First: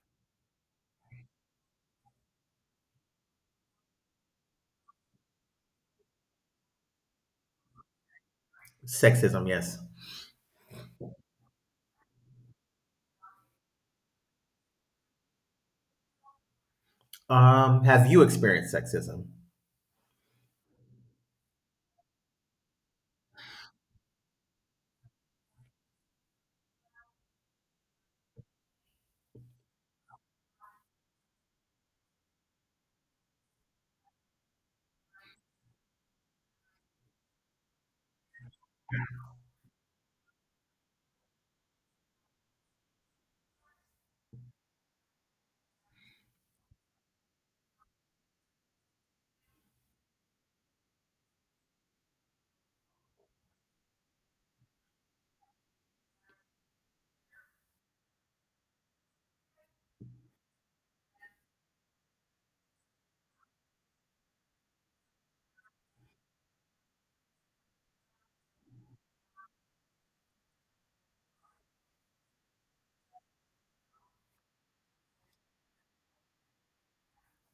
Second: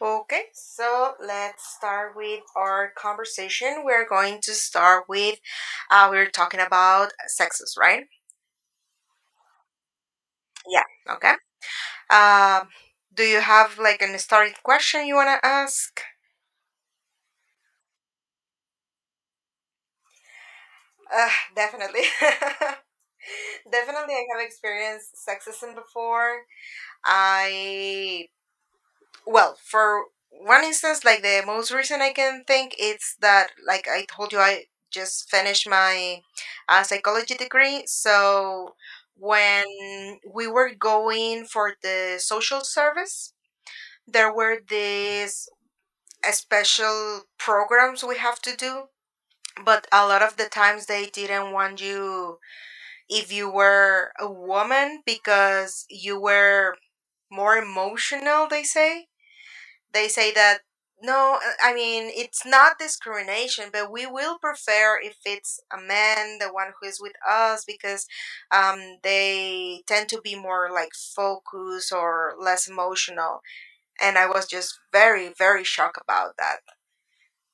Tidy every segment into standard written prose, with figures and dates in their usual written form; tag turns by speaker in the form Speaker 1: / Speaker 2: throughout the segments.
Speaker 1: Okay, so let's start with our conversation. We're going to start with we are talking about sexes, right?
Speaker 2: Sexism, yes.
Speaker 1: Yeah. Okay. Um, do you have like an starting question you wanna ask?
Speaker 2: Have you experienced sexism?
Speaker 1: Uh, definitely. Definitely, I have experienced sexism before. I Well, for one instance, like the most recent I can think, it's that like I told you, I just finished my psychology degree. So when we were going for the social service, there were these special programs we have to do. But a lot of the times they didn't want you if you were a woman because you were more emotional, they say that no, I mean it's not discrimination, but we will prefer if it's a man, the one who is with us, because they tend to be more like focused or less emotional. And I was just very, very shocked about that.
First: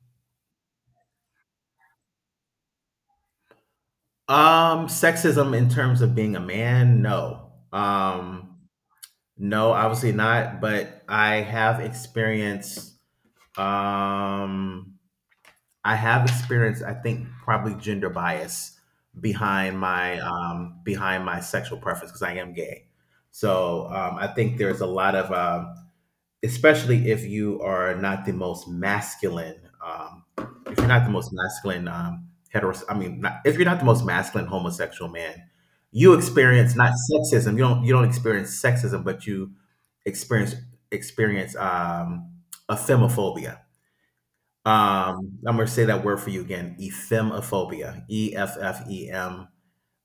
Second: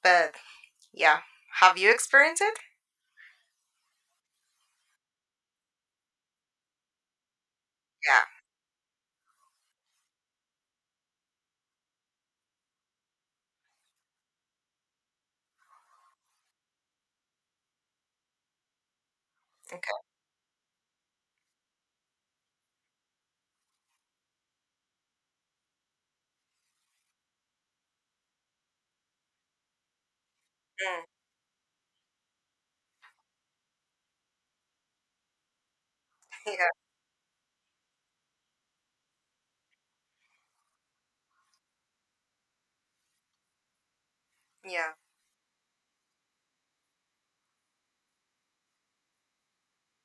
Speaker 1: But yeah, have you experienced it?
Speaker 2: Sexism in terms of being a man, no.
Speaker 1: Yeah.
Speaker 2: No, obviously not, but I have experienced um I think probably gender bias behind
Speaker 1: Okay.
Speaker 2: my sexual preference because I am gay. So, I think there's a lot of especially um if you're
Speaker 1: Mm,
Speaker 2: not the most masculine heteros I mean not, if you're not the most masculine homosexual man, you
Speaker 1: yeah.
Speaker 2: experience, not sexism, you don't, experience sexism, but you experience experience ephemophobia.
Speaker 1: Yeah.
Speaker 2: I'm going to say that word for you again, ephemophobia, EFFEM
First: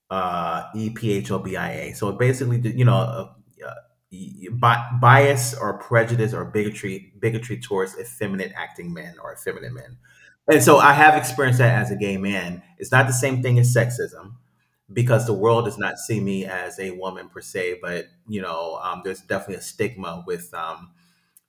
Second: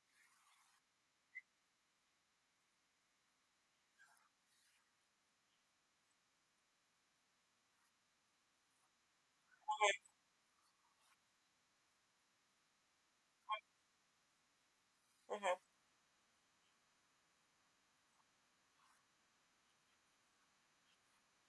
Speaker 2: ephobia. So it basically, yeah, bias or prejudice or bigotry, towards effeminate acting men or effeminate men. And so I have experienced that as a gay man. It's not the same thing as sexism because the
Speaker 1: Hmm.
Speaker 2: world does not see me as a woman per se, but there's definitely a stigma with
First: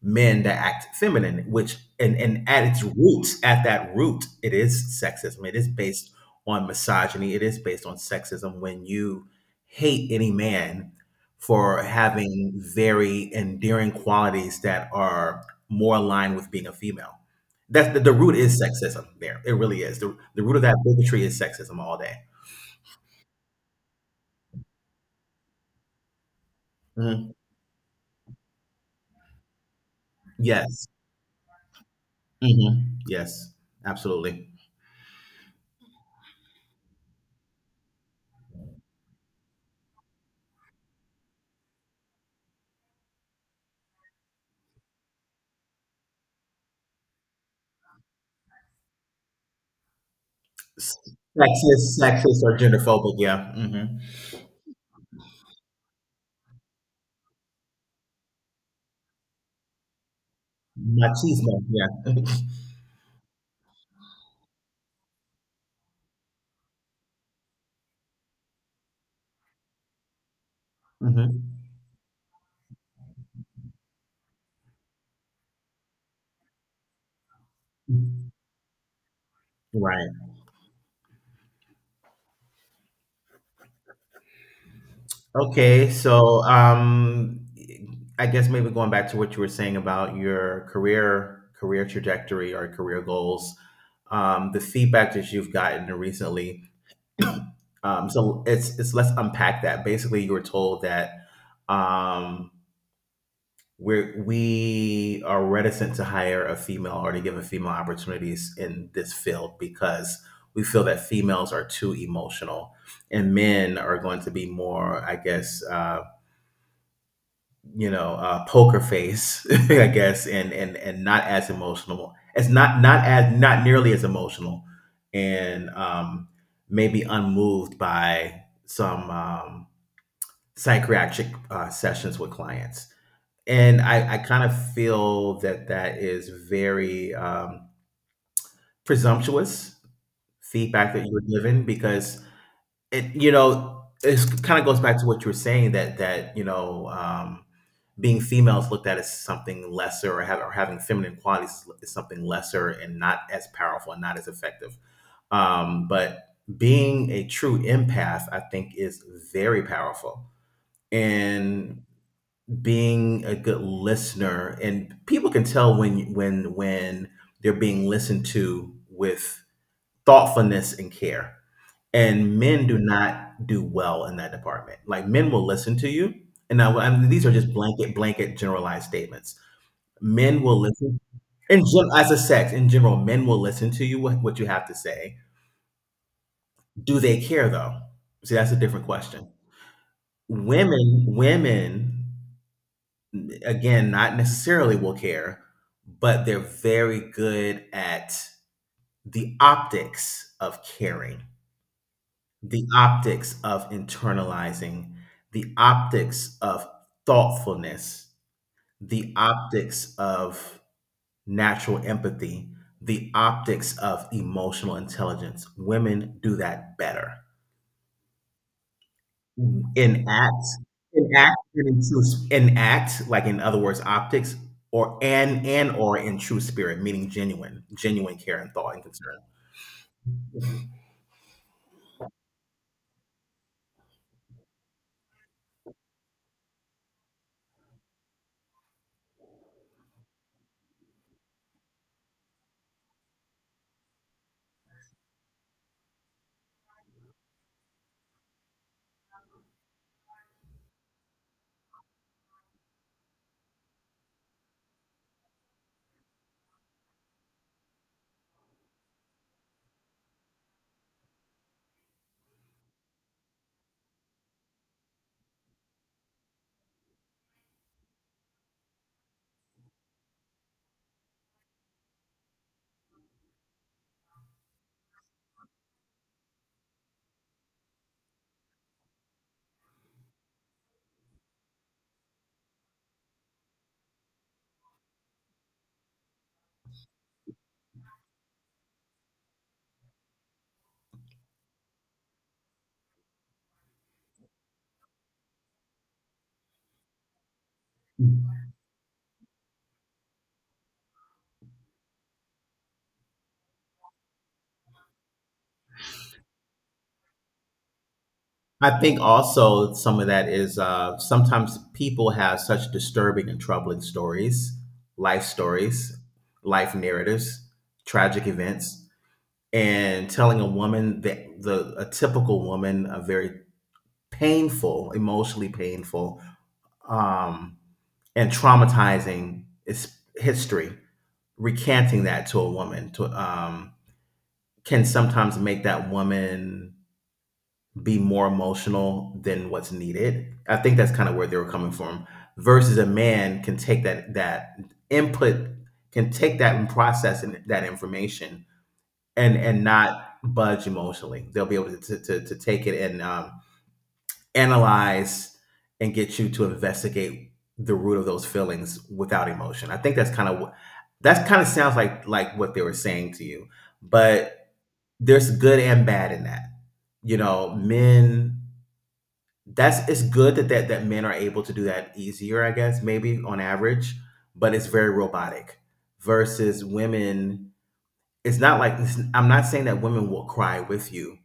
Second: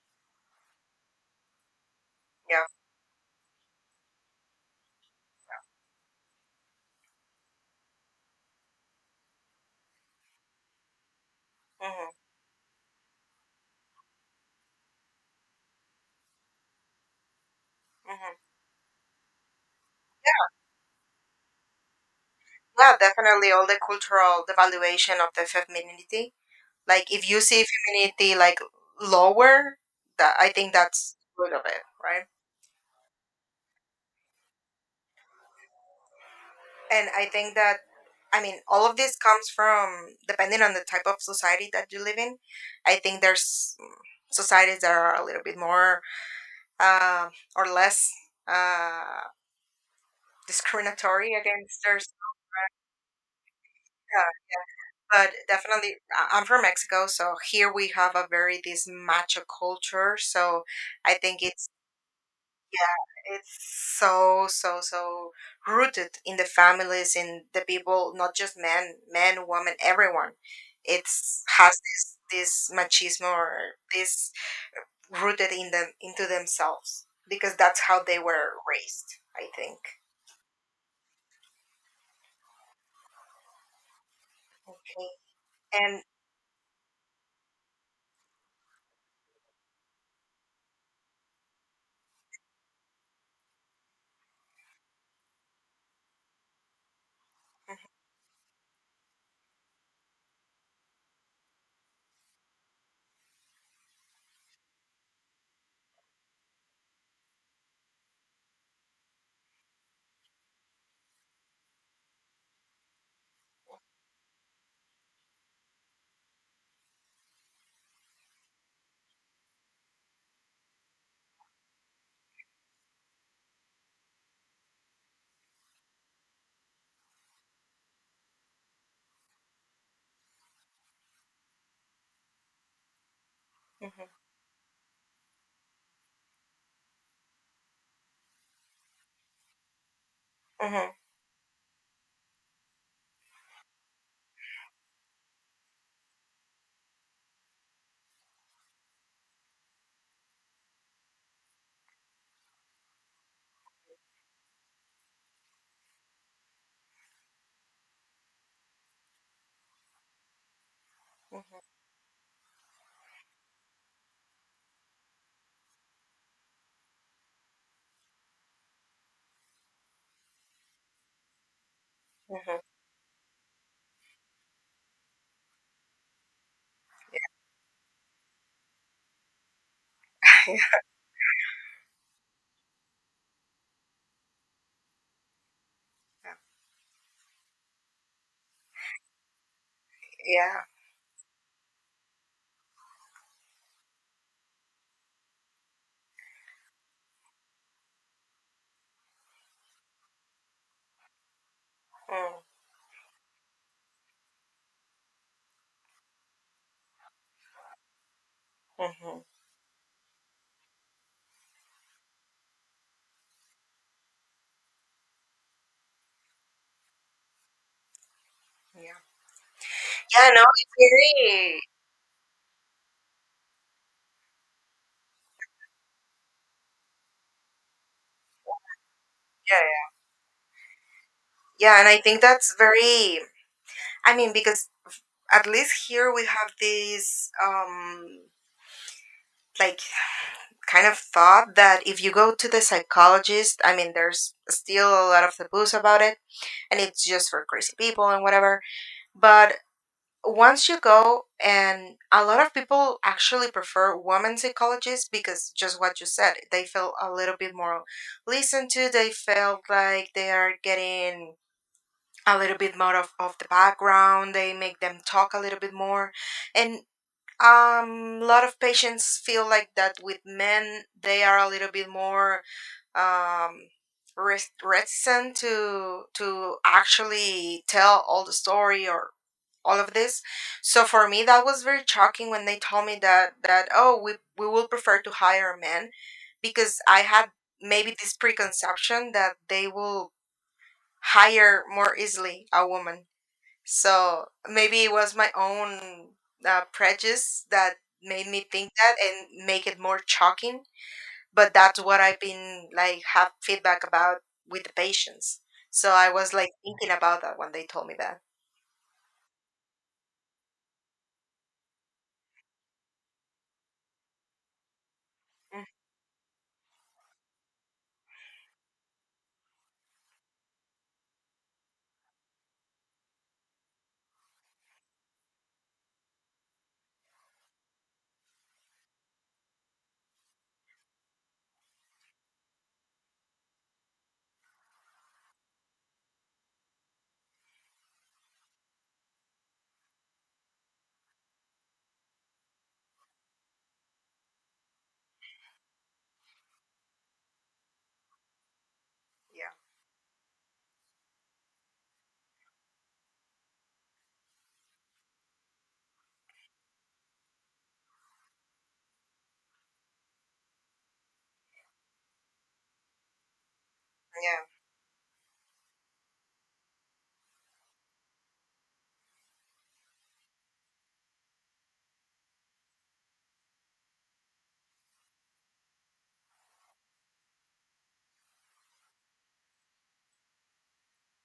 Speaker 2: men that act feminine, which and
Speaker 1: Yeah.
Speaker 2: at its roots, at that root, it is sexism. It is based on misogyny. It is based on sexism. When you hate any man for
Speaker 1: Hmm.
Speaker 2: having very endearing qualities that are more aligned with being a female, the
Speaker 1: Hmm.
Speaker 2: root is sexism. There, it really is. The root of that bigotry is sexism all day.
Speaker 1: Yeah. Definitely, all the cultural devaluation of the femininity. Like if
Speaker 2: Mhm.
Speaker 1: you see femininity like lower, that I think
Speaker 2: Yes.
Speaker 1: that's good of it, right?
Speaker 2: Hmm. Yes. Absolutely.
Speaker 1: And I think that I mean all of this comes from depending on the type of society that you live in. I think there's societies that are a little bit more uh, or less uh, discriminatory against
Speaker 2: Sexist,
Speaker 1: their
Speaker 2: sexist, or genderphobic. Yeah. Hmm.
Speaker 1: yeah, but definitely I'm from Mexico, so here we have a very this macho culture, so I think
Speaker 2: Machismo,
Speaker 1: it's
Speaker 2: yeah.
Speaker 1: yeah, it's so rooted in the families, in the people, not just men, men, women, everyone. It's
Speaker 2: Hmm.
Speaker 1: has this machismo or this rooted in them into themselves because that's how they were raised, I think.
Speaker 2: Right. Okay.
Speaker 1: And
Speaker 2: So, I guess maybe going back to what you were saying about your career trajectory or career goals, the feedback that you've gotten recently. So it's let's unpack that. Basically, you were told that um, we are reticent to hire a female or to give a female opportunities in this field because we feel that females are too emotional, and men are going to be more, I guess, poker face, I guess, and not as emotional, it's not nearly as emotional. And maybe unmoved by some psychiatric sessions with clients, and
Speaker 1: mhm,
Speaker 2: I kind of feel that is very, presumptuous
Speaker 1: mhm,
Speaker 2: feedback that you were given because it's kinda goes back to what you were saying, that being female is looked at as something lesser, or having feminine qualities is something lesser and not as powerful and not as effective. But being a true empath, I think, is very powerful.
Speaker 1: mhm,
Speaker 2: And being a good listener, and people can tell when they're being listened to with thoughtfulness and care. And
Speaker 1: mhm.
Speaker 2: men do not do well in that department. Like, men will listen to you, and now, I mean, these are just blanket generalized statements. Men will listen, as a sex in general, men will listen to you what you have to say. Do they care, though? See, that's a different question.
Speaker 1: Yeah,
Speaker 2: Women, again, not necessarily will care, but they're very good at the optics of caring,
Speaker 1: mm,
Speaker 2: the optics of internalizing, the optics of thoughtfulness, the
Speaker 1: mhm,
Speaker 2: optics of natural empathy, the optics of emotional intelligence. Women do that better.
Speaker 1: yeah,
Speaker 2: In
Speaker 1: yeah. No,
Speaker 2: act,
Speaker 1: it's
Speaker 2: in act,
Speaker 1: very
Speaker 2: and in true, in act, like, in other words, optics, or and or in true spirit, meaning genuine, genuine care and thought and concern.
Speaker 1: yeah, yeah, yeah. And I think that's very. I mean, because at least here we have this like kind of thought that if you go to the psychologist, I mean there's still a lot of taboos about it, and it's just for crazy people and whatever, but once you go, and a lot of people actually prefer women psychologists because just what you said, they feel a little bit more listened to, they feel like they are getting a little bit more of the background, they make them talk a little bit more, and lot of patients feel like that with men, they are a little bit more um, reticent to actually tell all the story or all of this. So for me, that was very shocking when they told me that that oh, we will prefer to hire a man, because I had maybe this preconception that they will hire more easily a woman. So maybe it was my own prejudice that made me think that and make it more shocking. But that's what I've been like have feedback about with the patients. So I was like thinking about that when they told me that.
Speaker 2: I think also some of that is, sometimes people have such disturbing and troubling
Speaker 1: Mm,
Speaker 2: stories, life narratives, tragic events, and telling a woman that, the a typical woman, a very painful, emotionally painful, um, and traumatizing is history, recanting that to a woman, can sometimes make that woman be more emotional than what's needed. I think that's kind of where they were coming from. Versus a man can take that input, can take that and process and that information, and
Speaker 1: yeah,
Speaker 2: not budge emotionally. They'll be able to take it and, analyze and get you to investigate the root of those feelings without emotion. I think that's kind of what, that kind of sounds like what they were saying to you.
Speaker 1: yeah,
Speaker 2: But there's good and bad in that. You know, men, that's, it's good that, that men are able to do that easier, I guess, maybe on average, but it's very robotic. Versus women, it's not like, it's, I'm not saying that women will cry with you,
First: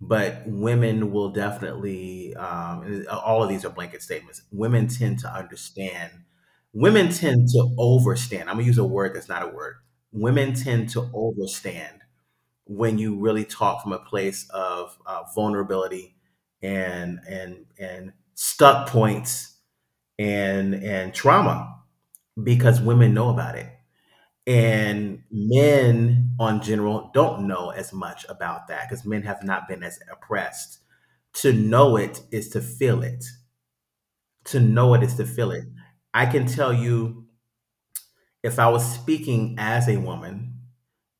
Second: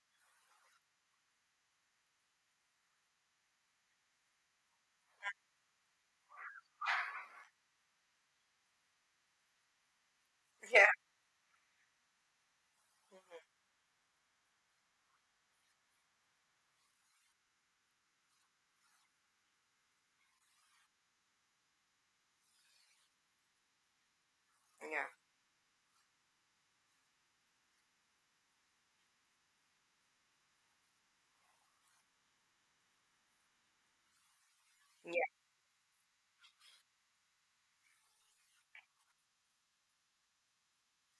Speaker 2: but women will definitely. And all of these are blanket statements. Women tend to understand. Women tend to overstand. I'm gonna use a word that's not a word. Women
Speaker 1: yeah,
Speaker 2: tend to overstand when you really talk from a place of vulnerability and stuck points and trauma, because women know about it,
Speaker 1: mhm. Yeah,
Speaker 2: and men, on general, don't know as much about that because men have not been as oppressed. To know it is to feel it. To know it is
Speaker 1: yeah,
Speaker 2: to feel it. I can tell you, if I was speaking as a woman,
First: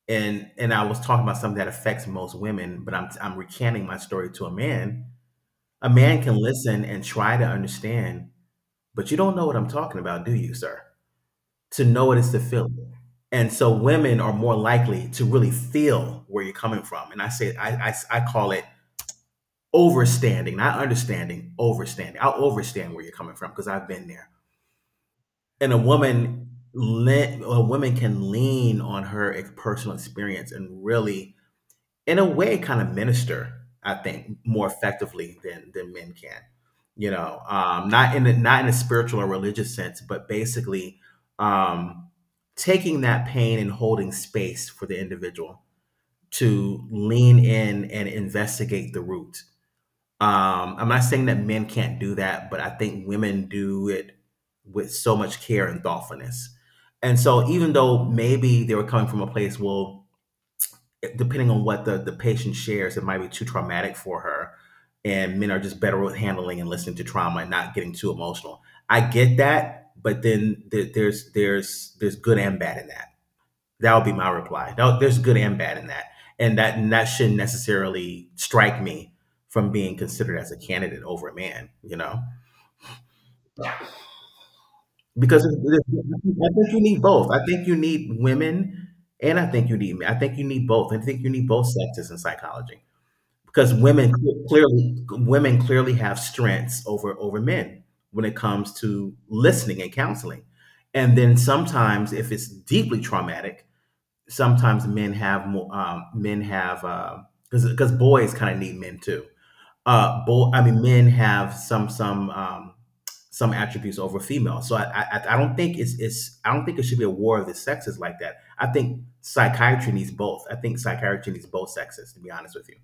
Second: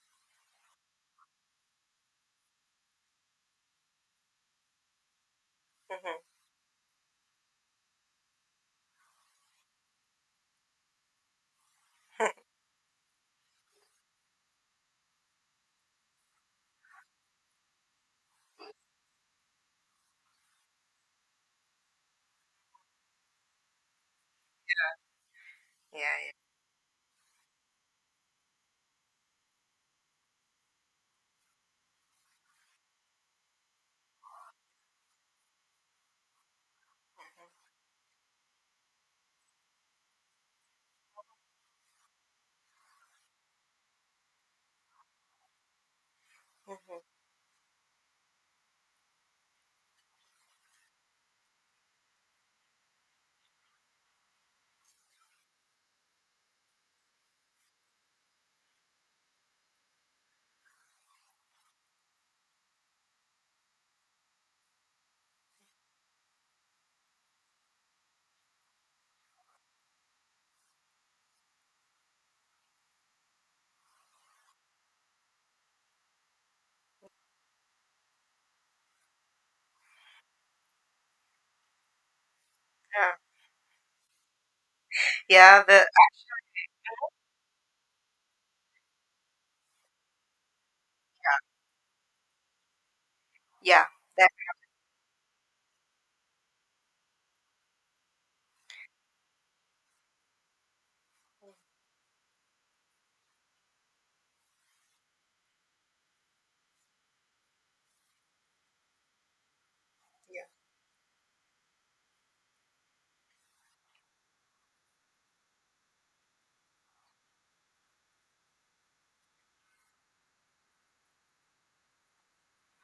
Speaker 2: and I was talking about something that affects most women, but I'm recanting my story to a man. A
Speaker 1: mhm.
Speaker 2: man can listen and try to understand, but you don't know what I'm talking about, do you, sir? To know what it's to feel it. And so women are more likely to really feel where you're coming from. And I say, I call it overstanding, not understanding, overstanding. I'll overstand where you're coming from because I've been there. And a
Speaker 1: Yeah, yeah.
Speaker 2: woman, a woman can lean on her personal experience and really, in a way, kind of minister, I think, more effectively than men can. Not in a spiritual or religious sense, but basically, um taking that pain and holding space for the individual to
Speaker 1: Mhm.
Speaker 2: lean in and investigate the root. I'm not saying that men can't do that, but I think women do it with so much care and thoughtfulness. And so, even though maybe they were coming from a place, well, depending on what the patient shares, it might be too traumatic for her. And men are just better with handling and listening to trauma and not getting too emotional. I get that, but then there's good and bad in that. That would be my reply. No, there's good and bad in that, and that shouldn't necessarily strike me from being considered as a candidate over a man. You know,
Speaker 1: Yeah.
Speaker 2: because
Speaker 1: Yeah, the
Speaker 2: I think you need both. I think you need women, and I think you need men. I think you need both. I think you need both sexes in psychology, because
Speaker 1: yeah,
Speaker 2: women
Speaker 1: that
Speaker 2: cle- clearly women clearly have strengths over men when it comes to listening and counseling. And then, sometimes, if it's deeply traumatic, sometimes men have more, men have because, boys kind of need men too,
Speaker 1: yeah,
Speaker 2: boy, I mean, men have some some attributes over females. So I don't think it should be a war of the sexes like that. I think psychiatry needs both. I think psychiatry needs both sexes, to be honest with you,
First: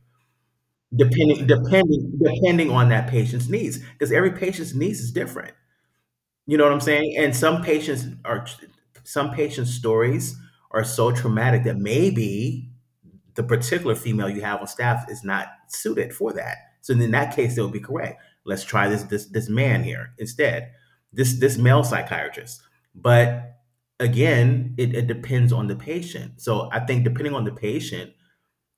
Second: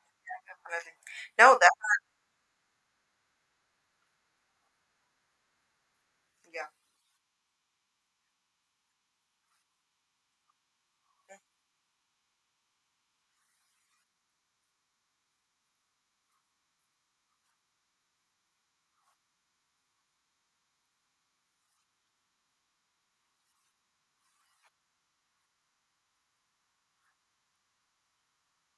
Speaker 1: definitely.
Speaker 2: depending
Speaker 1: No, that
Speaker 2: depending depending on that patient's needs, because every patient's needs is different. You know
Speaker 1: yeah,
Speaker 2: what I'm saying? And some patients are, some patients stories are so traumatic that maybe the particular female you have on staff is not suited for that. So in that case, they would be correct. Let's try this man here instead, this male psychiatrist. But again, it depends on the patient. So I think, depending on the patient,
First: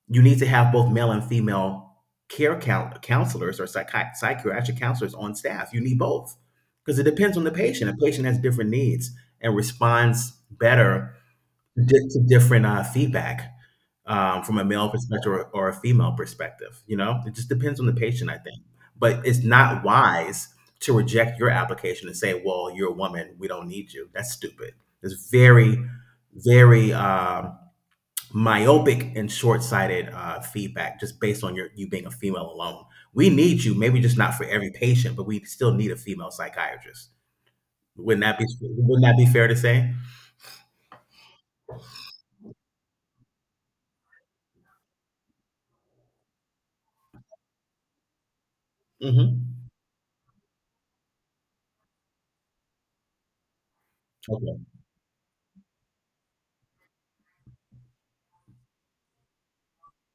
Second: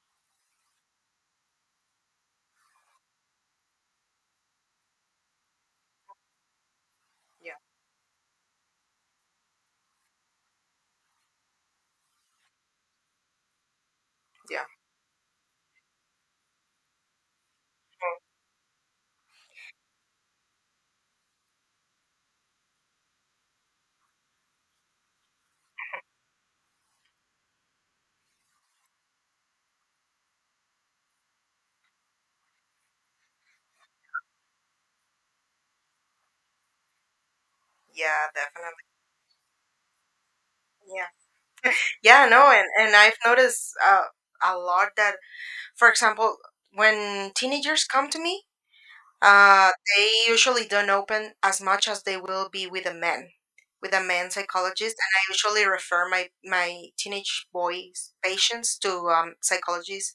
Speaker 2: you need to have both male and female counselors, or psychiatric counselors on staff. You need both because it depends on the
Speaker 1: yeah,
Speaker 2: patient. A patient has different needs and responds better, to different, feedback, from
Speaker 1: yeah,
Speaker 2: a male perspective, or a female perspective. You know, it just depends on the
Speaker 1: mm.
Speaker 2: patient, I think. But it's not wise to reject your application and say, "Well, you're a woman. We don't need you." That's stupid. It's very, very, myopic and short-sighted, feedback just based on you being a female alone. We need you, maybe just not for every patient, but we still need a female psychiatrist. Wouldn't
Speaker 1: Yeah,
Speaker 2: that be
Speaker 1: definitely.
Speaker 2: wouldn't that be fair to say?
Speaker 1: Yeah, no, and I've noticed a lot that, for example, when teenagers come to me,
Speaker 2: Mhm.
Speaker 1: they usually don't open as much as they will be with a man
Speaker 2: Okay.
Speaker 1: psychologist, and I usually refer my my teenage boys patients to psychologists,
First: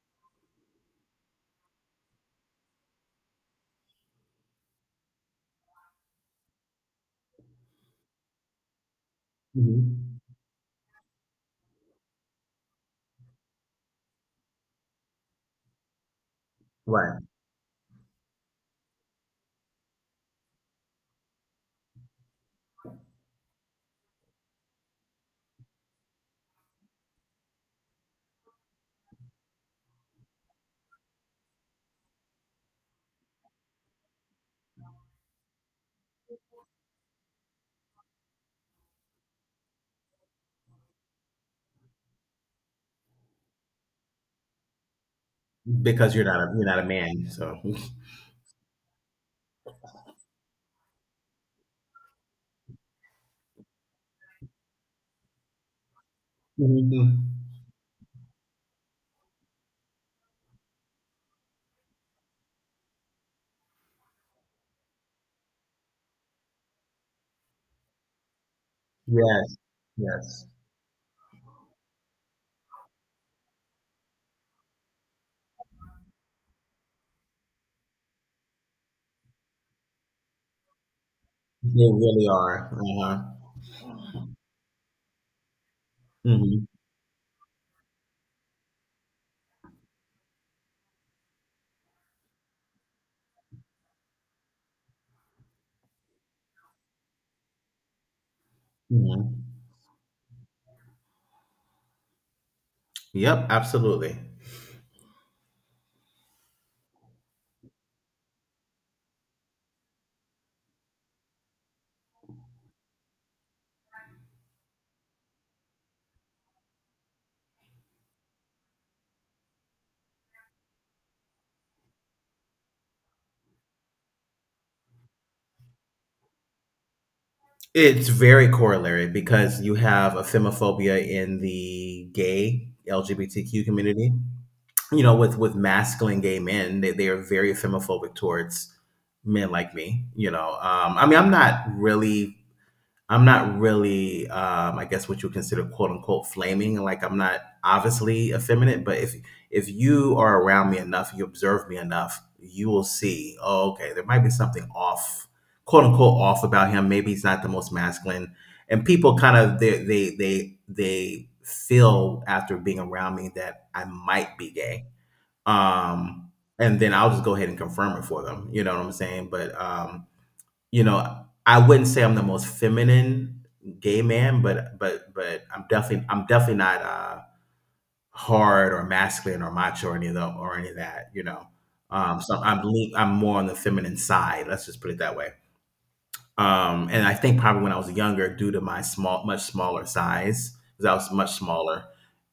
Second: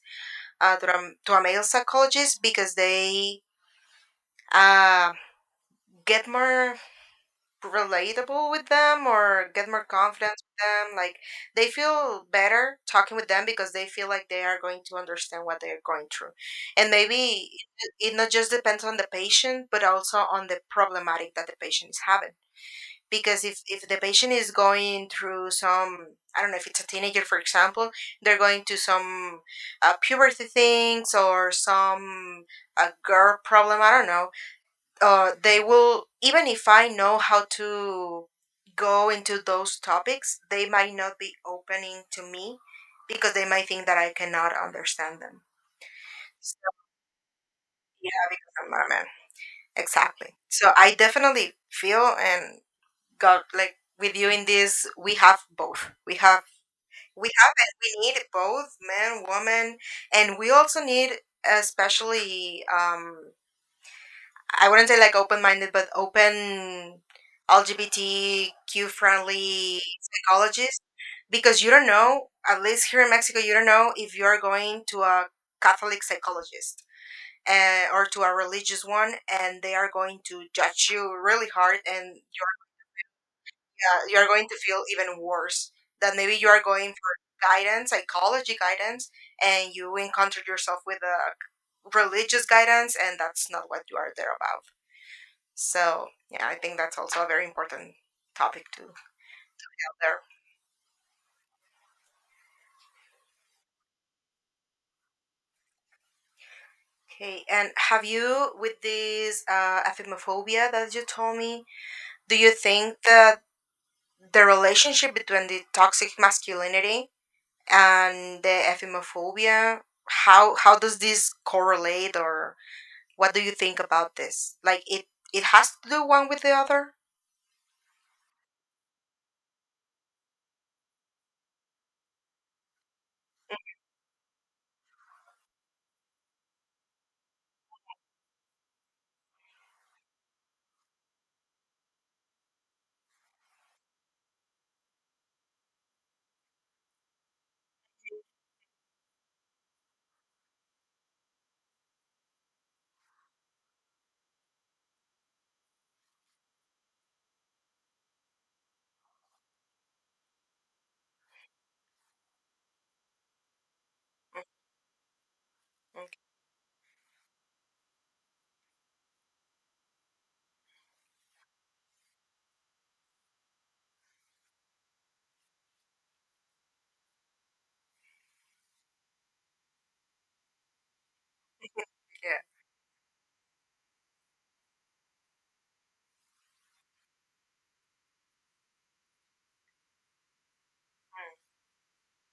Speaker 1: to a male psychologist, because they uh get more relatable with them or get more
Speaker 2: Mhm.
Speaker 1: confidence with them. Like they feel better talking with them because they feel like they are going to understand what they're going through. And
Speaker 2: Right.
Speaker 1: maybe it not just depends on the patient, but also on the problematic that the patient is having. Because if the patient is going through some, I don't know if it's a teenager, for example, they're going to some puberty things or some a girl problem. I don't know, they will, even if I know how to go into those topics they might not be opening to me, because they might think that I cannot understand them,
Speaker 2: Because
Speaker 1: so,
Speaker 2: you're not a man, so.
Speaker 1: yeah, because I'm not a man, exactly, so I definitely feel and got like with you in this, we have both, we have,
Speaker 2: Mhm.
Speaker 1: we have and we need both men women, and we also need especially I wouldn't say like open minded, but open LGBTQ
Speaker 2: Yes.
Speaker 1: friendly
Speaker 2: Yes.
Speaker 1: psychologist, because you don't know, at least here in Mexico, you don't know if you are going to a Catholic psychologist or to a religious one, and they are going to judge you really hard
Speaker 2: They
Speaker 1: and
Speaker 2: really are. Uh-huh.
Speaker 1: you're going to feel even worse. That maybe you are
Speaker 2: Mhm.
Speaker 1: going for guidance, psychology guidance, and you encountered yourself with a religious guidance and that's not what you are there about. So yeah, I think that's also a very important topic to have
Speaker 2: Mhm.
Speaker 1: there.
Speaker 2: Yep, absolutely.
Speaker 1: Okay, and have you with this aphimophobia that you told me? Do you think that the relationship between the toxic masculinity and the aphimophobia, how does this correlate, or what do you think about this? Like it has to do one with the other.
Speaker 2: It's very corollary because you have a femophobia in the gay LGBTQ community. You know, with masculine gay men, they are very femophobic towards men like me. You know, I mean, I'm not really, I guess, what you would consider "quote unquote" flaming. Like I'm not obviously effeminate, but if you are around me enough, you observe me enough, you will see. Oh, okay, there might be something off, "quote unquote" off about him. Maybe he's not the most masculine, and people kind of they feel after being around me that I might be gay.
Speaker 1: Mm, okay,
Speaker 2: Um, and then I'll just go ahead and confirm it for them. You know what I'm saying? But you know, I wouldn't say I'm the most feminine gay man, but I'm definitely not hard or masculine or macho or any or any of that. You know, so
Speaker 1: yeah.
Speaker 2: I'm lean, I'm more on the feminine side. Let's just put it that way. And I think probably when I was younger, due to my small, much smaller size, because I was much smaller,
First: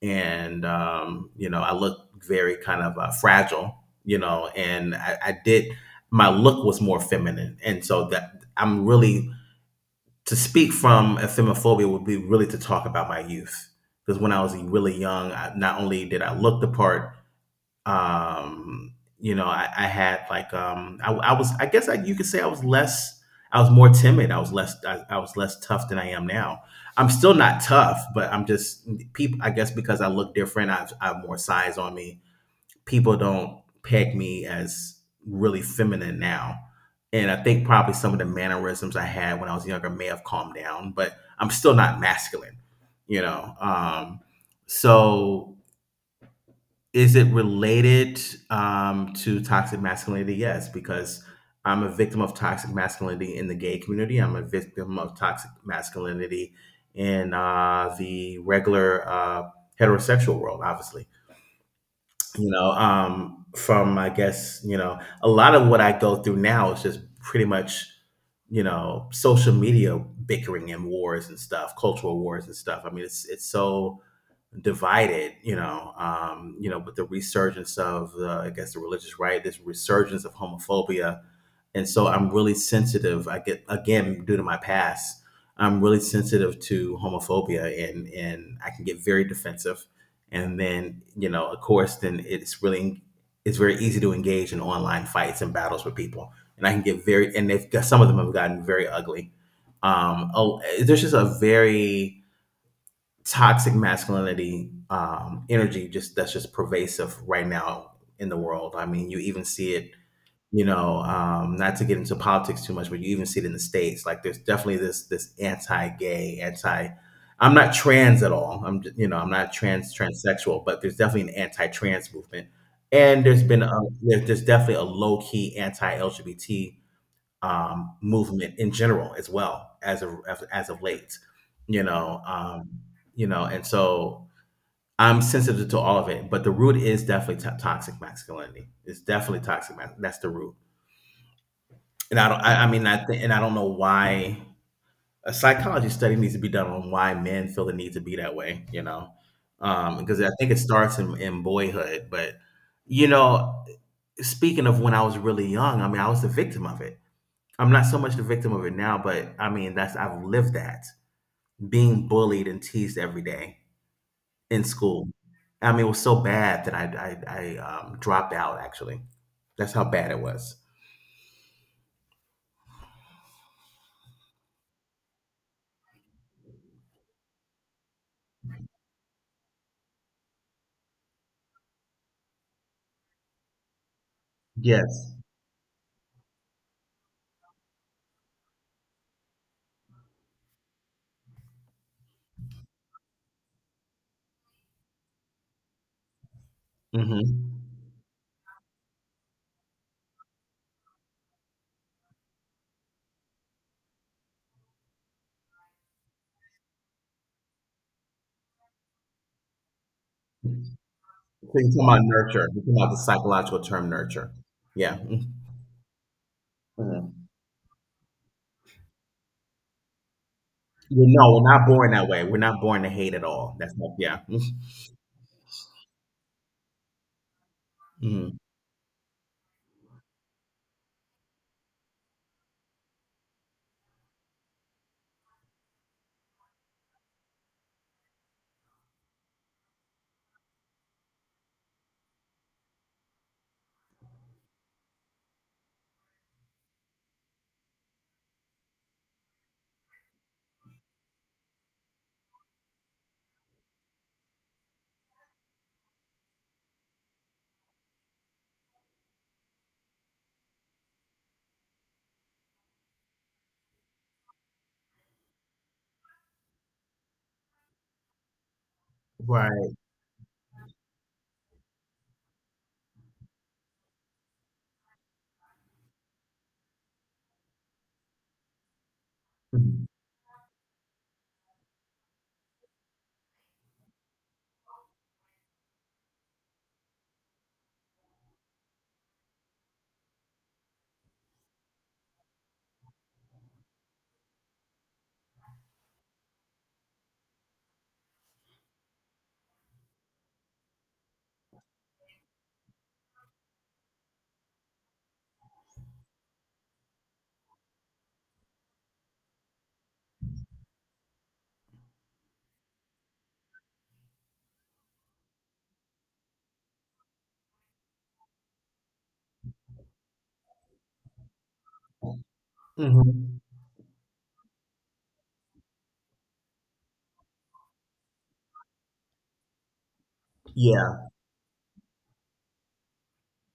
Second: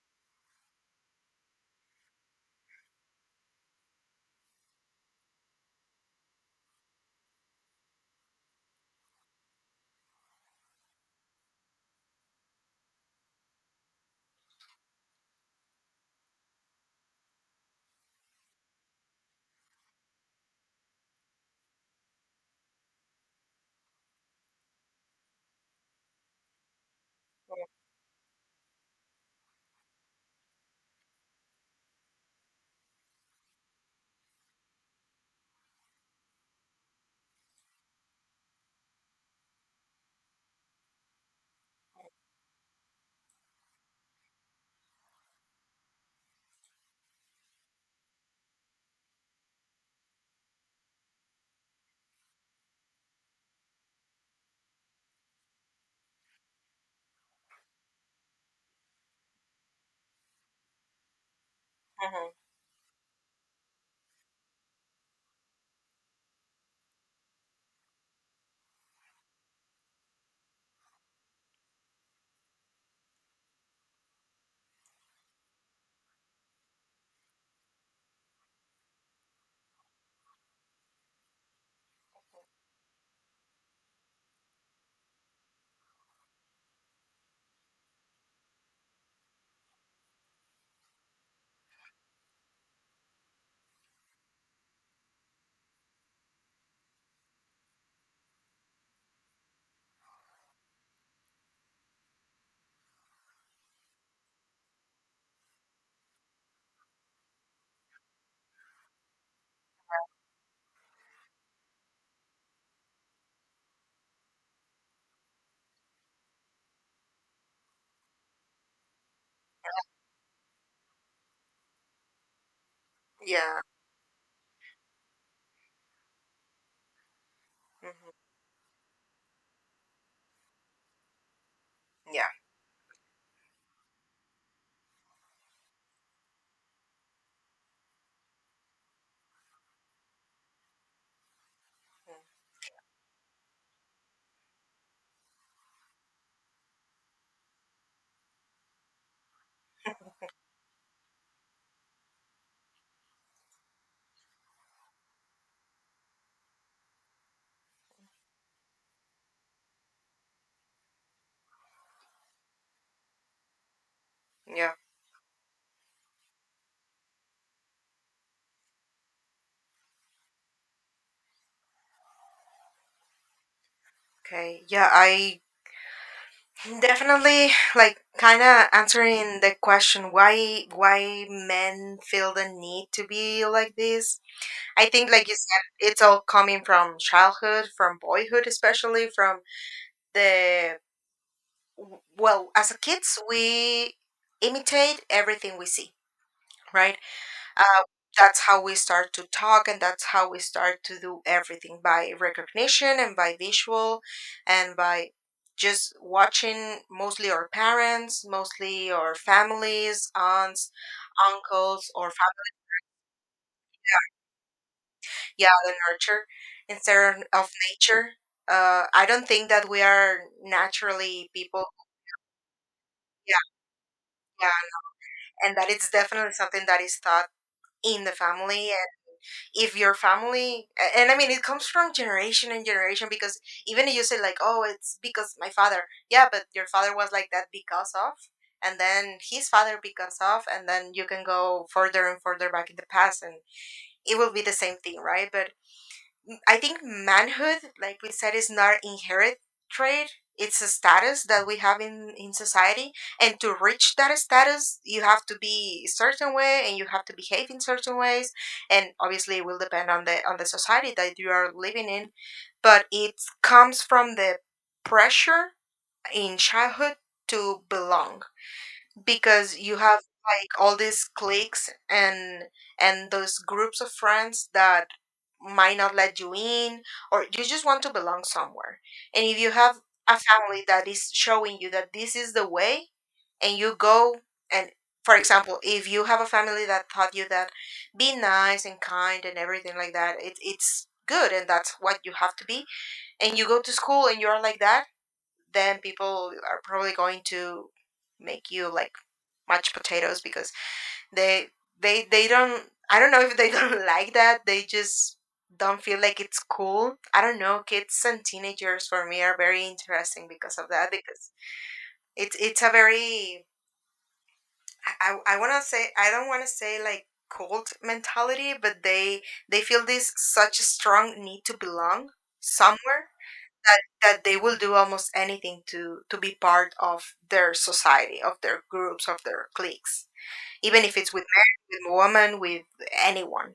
Speaker 2: and you know, I looked very kind of fragile. You know, and I did my look was more feminine, and so that I'm really to speak from ethimophobia would be really to talk about my youth because when I was really young, I, not only did I look the part, you know, I had like I was I guess you could say I was less I was more timid. I was less I was less tough than I am now. I'm still not tough, but I'm just people. I guess because I look different, I have more size on me people don't peg me as really feminine now. And I think probably some of the mannerisms I had when I was younger may have calmed down, but I'm still not masculine, you know. So is it related to toxic masculinity? Yes, because I'm a victim of toxic masculinity in the gay community. I'm a victim of toxic masculinity in the regular heterosexual world, obviously.
Speaker 1: Mm, mhm.
Speaker 2: You know, from, I guess, you know, a lot of what I go through now is just pretty much, you know, social media bickering and wars and stuff, cultural wars and stuff. I mean, it's so divided, you know, with the resurgence of the, I guess, the religious right, this resurgence of homophobia, and so I'm really sensitive. I get, again, due to my past, I'm really sensitive to homophobia, and I can get very defensive, and then, you know, of course, then it's really it's very easy to engage in online fights and battles with people, and I can get very and they've got, some of them have gotten very ugly. Oh, there's just a very toxic masculinity energy just that's just pervasive right now in the world. I mean, you even see it, you know, not to get into politics too much, but you even see it in the states. Like, there's definitely this anti-gay, anti. I'm not trans at all. You know, I'm not trans transsexual, but there's definitely an anti-trans movement, and there's
Speaker 1: Yeah.
Speaker 2: been a, there's definitely a low-key anti-LGBT
Speaker 1: Mhm,
Speaker 2: movement in general as well as of late, you know,
Speaker 1: yeah.
Speaker 2: um, you know, and so I'm sensitive to all of it, but the root is definitely to toxic masculinity. It's definitely toxic. That's the root, and I don't. I mean, I think, and I don't know why a psychology study needs to be done on why men feel the need to be that way. You know, because I think it starts in boyhood, but you know, speaking of when I was really young, I mean, I was the victim of it. I'm not so much the victim of it now, but I mean, that's I've lived that being bullied and teased every day
Speaker 1: Mm,
Speaker 2: in
Speaker 1: yeah.
Speaker 2: school. I mean, it was so bad that I dropped out. Actually, that's how bad it was.
Speaker 1: Okay. Yeah, I definitely, like kind of answering the question why men feel the need to be like this. I think,
Speaker 2: Yes.
Speaker 1: like you said, it's all coming from childhood, from boyhood, especially from the well, as a kids, we imitate everything we see, right?
Speaker 2: So
Speaker 1: uh, that's how we start to talk, and that's how we start to do everything by recognition and by visual and by just watching mostly our parents, mostly our families, aunts,
Speaker 2: you're talking
Speaker 1: uncles
Speaker 2: about
Speaker 1: or
Speaker 2: nurture.
Speaker 1: fam-
Speaker 2: You're talking about the psychological term nurture. Yeah. Mhm.
Speaker 1: yeah the nurture instead
Speaker 2: Mhm.
Speaker 1: of nature, I don't think that we are
Speaker 2: Well,
Speaker 1: naturally
Speaker 2: no, we're
Speaker 1: people
Speaker 2: not born that way. We're not born to hate at
Speaker 1: yeah,
Speaker 2: all. That's not. Yeah.
Speaker 1: yeah, and that it's definitely something that is taught in the
Speaker 2: Hmm.
Speaker 1: family. If your family, and I mean it comes from generation and generation, because even if you say like oh it's because my father, yeah, but your father was like that because of, and then his father because of, and then you can go further and further back in the past, and it will be the same thing, right? But I think manhood, like we said, is not an inherent trait. It's a status that we have in society. And to reach that status, you have to be a certain way and you have to behave in certain ways. And obviously it will depend on the society that you are living in. But it comes from the pressure in childhood to belong. Because
Speaker 2: Right.
Speaker 1: you have like all these cliques and those groups of friends that might not let you in, or you just want to belong somewhere, and if you have a family that is showing you that this is the way, and you go, and for example if you have a family that taught you that be nice and kind and everything like that, it, it's good and that's what you have to be, and you go to school and you're like that, then people are probably going to make you like mashed potatoes because they they don't, I don't know if they don't like that, they just don't feel like it's cool, I don't know, kids and teenagers for me are very interesting because of that, because it's a very want to say I don't want to say like cult mentality, but they feel this such a strong need to belong somewhere,
Speaker 2: Hmm.
Speaker 1: that that they will do almost anything to be part of their society, of their groups, of their cliques, even if
Speaker 2: Yeah.
Speaker 1: it's with men, with women, with anyone.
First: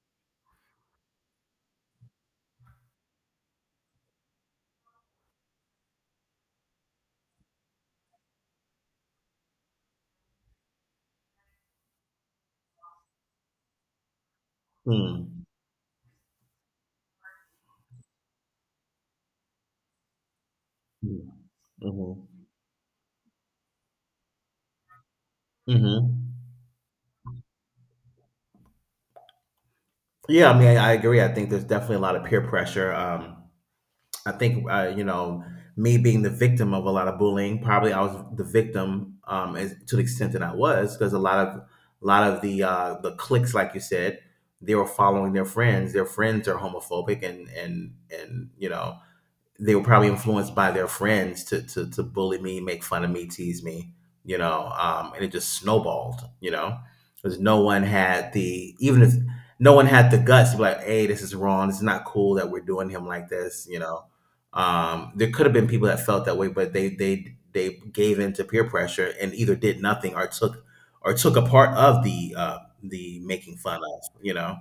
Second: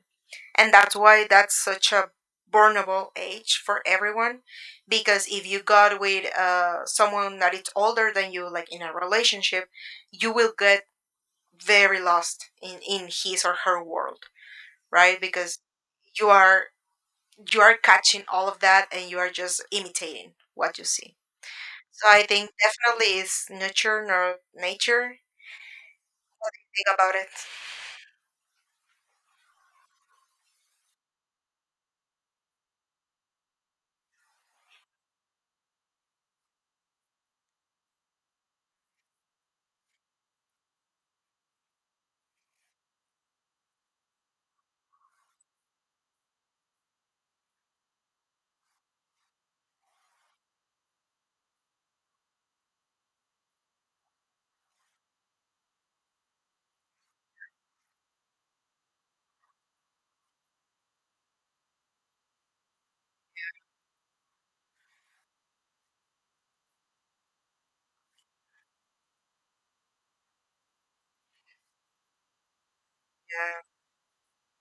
Speaker 1: And that's why that's such a vulnerable age for everyone, because if you got with someone that is older than you like in a relationship, you will get very lost in his or her world, right,
Speaker 2: Mm-hmm.
Speaker 1: because you are you are catching all of that and you are just imitating what you see, so I think definitely it's nurture nor nature,
Speaker 2: Hmm.
Speaker 1: what do you think about it?
Speaker 2: Yeah, I mean, I agree. I think there's definitely a lot of peer pressure. I think you know, me being the victim of a lot of bullying. Probably I was the victim to the extent that I was because a lot of the cliques, like you said, they were following their friends. Their friends are homophobic and and you know they were probably influenced by their friends to to bully me, make fun of me, tease me, you know, and it just snowballed, you know, because no one had the even if no one had the guts to be like, hey, this is wrong, this is not cool that we're doing him like this, you know. There could have been people that felt that way, but they gave in to peer pressure and either did nothing or took or took a part of the making
Speaker 1: Yeah,
Speaker 2: fun of, you know.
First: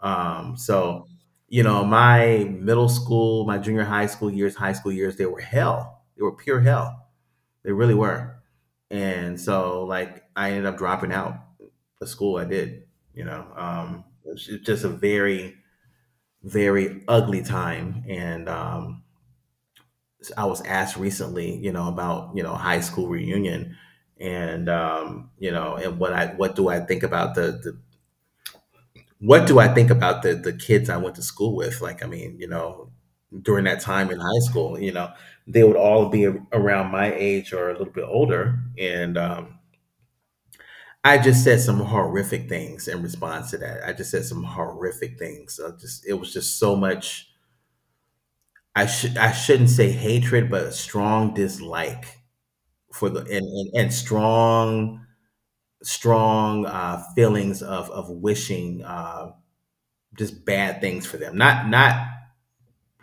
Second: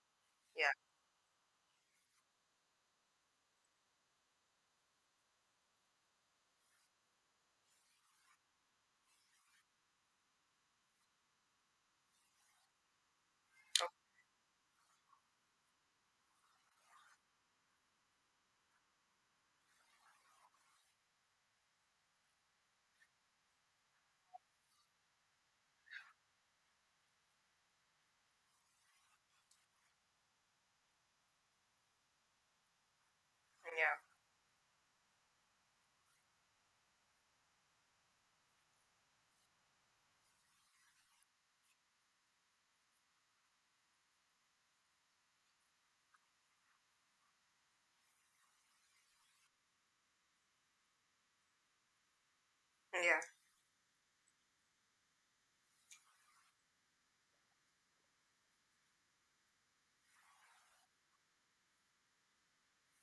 Speaker 2: Um,
Speaker 1: yeah,
Speaker 2: so you know, my middle school, my junior high school years, they were hell. They were pure hell. They really were. And so, like, I ended up dropping out of school I did, you know. It's just a very, very ugly time. And I was asked recently, you know, about, you know, high school reunion and, you know, and what do I think about the What do I think about the kids I went to school with? Like, I mean, you know, during that
Speaker 1: yeah,
Speaker 2: time in high school, you know, they would all be around my age or a little bit older, and I just said some horrific things in response to that. I just said some horrific things. I just it was just so much. I shouldn't say hatred, but a strong dislike for
Speaker 1: yeah,
Speaker 2: the and strong strong feelings of wishing just bad things for them. Not not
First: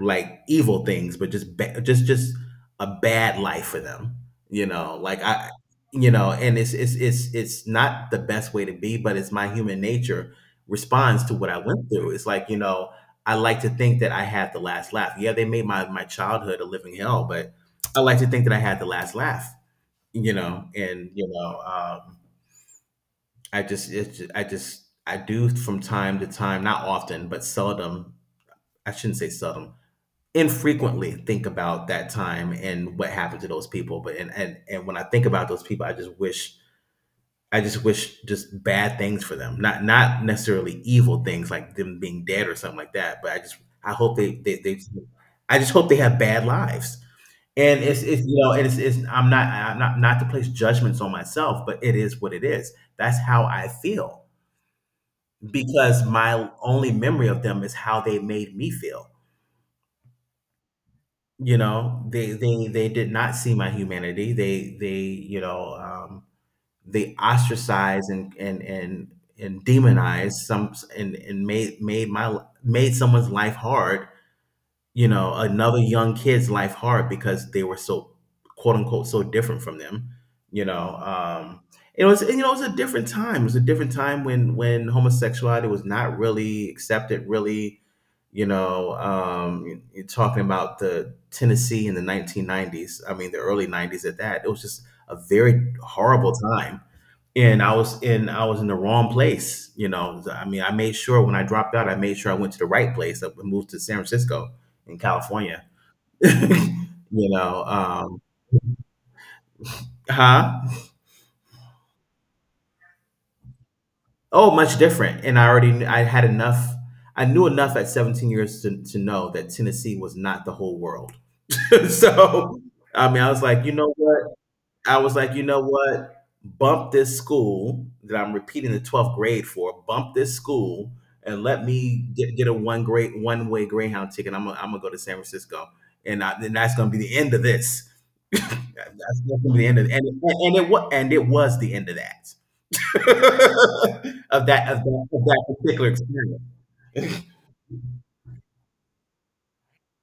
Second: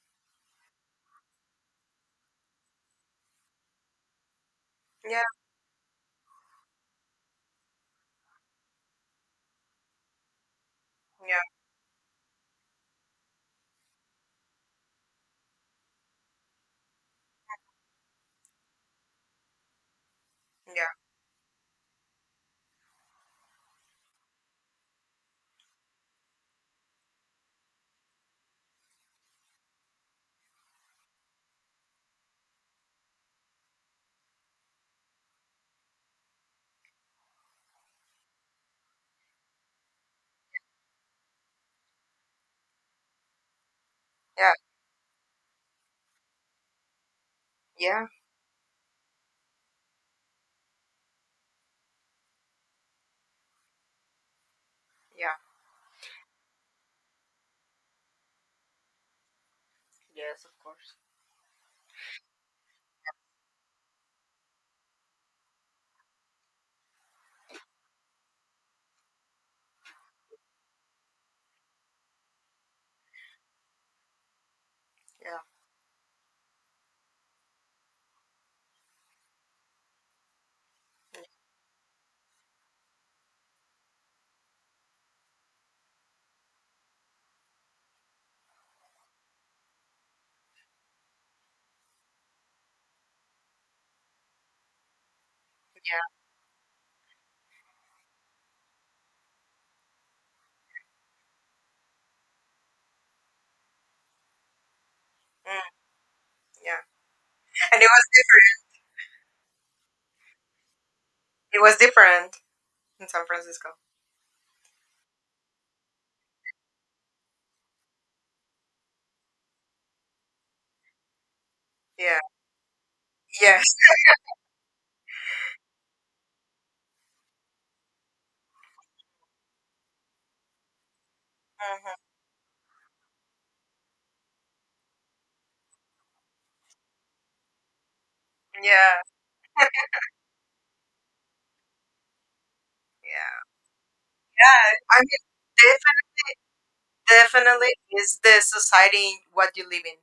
Speaker 2: like evil things, just a bad life for them. You know, like
Speaker 1: yeah.
Speaker 2: I, you know, and it's not the best way to be, but it's my human nature responds to
Speaker 1: Yeah,
Speaker 2: what I went through. It's like, you know, I like to think that I had the last laugh. Yeah, they made my childhood a living hell, but I like to think that I had the last laugh. You know,
Speaker 1: yeah,
Speaker 2: and you know, I just it's I just I do from time to time, not often, but seldom. I shouldn't say seldom, infrequently think about that time and what happened to those people, but and when I think about those people I just wish I just wish just bad things for them, not not necessarily evil things like them being dead or something like that, but I just I hope
Speaker 1: yeah,
Speaker 2: they I just hope they have bad lives, and
Speaker 1: yeah,
Speaker 2: it's, you know, and it's I'm not not to place judgments on myself, but it is what it is, that's how I feel
Speaker 1: yeah.
Speaker 2: because my only memory of them is how they made me feel.
Speaker 1: Yes, of course.
Speaker 2: You know, they did not see my humanity. They, you know, they ostracized and demonized some and made made my made someone's life hard, you know,
Speaker 1: Yeah,
Speaker 2: another young kid's life hard because they were so, quote unquote, so different from them. You know, it was, you know, it was a different time. It was a different time when homosexuality was not really accepted. Really, you know, you're talking about the Tennessee in the 1990s. I mean, the early 90s at that. It was just a very
Speaker 1: yeah,
Speaker 2: horrible time, and I was in the wrong place. You know, I mean, I made sure when I dropped out, I made sure I went to the right place. I moved to San Francisco in California.
Speaker 1: mm, yeah.
Speaker 2: You know,
Speaker 1: And it was different.
Speaker 2: huh?
Speaker 1: It was different in San Francisco.
Speaker 2: Oh, much different. And I already I had enough. I knew enough at 17 years to know that Tennessee was not the whole world.
Speaker 1: Yeah.
Speaker 2: So, I mean, I was
Speaker 1: Yes.
Speaker 2: like, you know what? I was like, you know what? Bump this school that I'm repeating the 12th grade for. Bump this school and let
Speaker 1: Hmm.
Speaker 2: me get a one way Greyhound ticket. I'm gonna go to San Francisco, then that's gonna be the end of this. That's
Speaker 1: Yeah.
Speaker 2: gonna be the end of and it was the end of that
Speaker 1: Yeah. Yeah. I mean,
Speaker 2: of that particular
Speaker 1: def-
Speaker 2: experience.
Speaker 1: definitely is the society what you live in,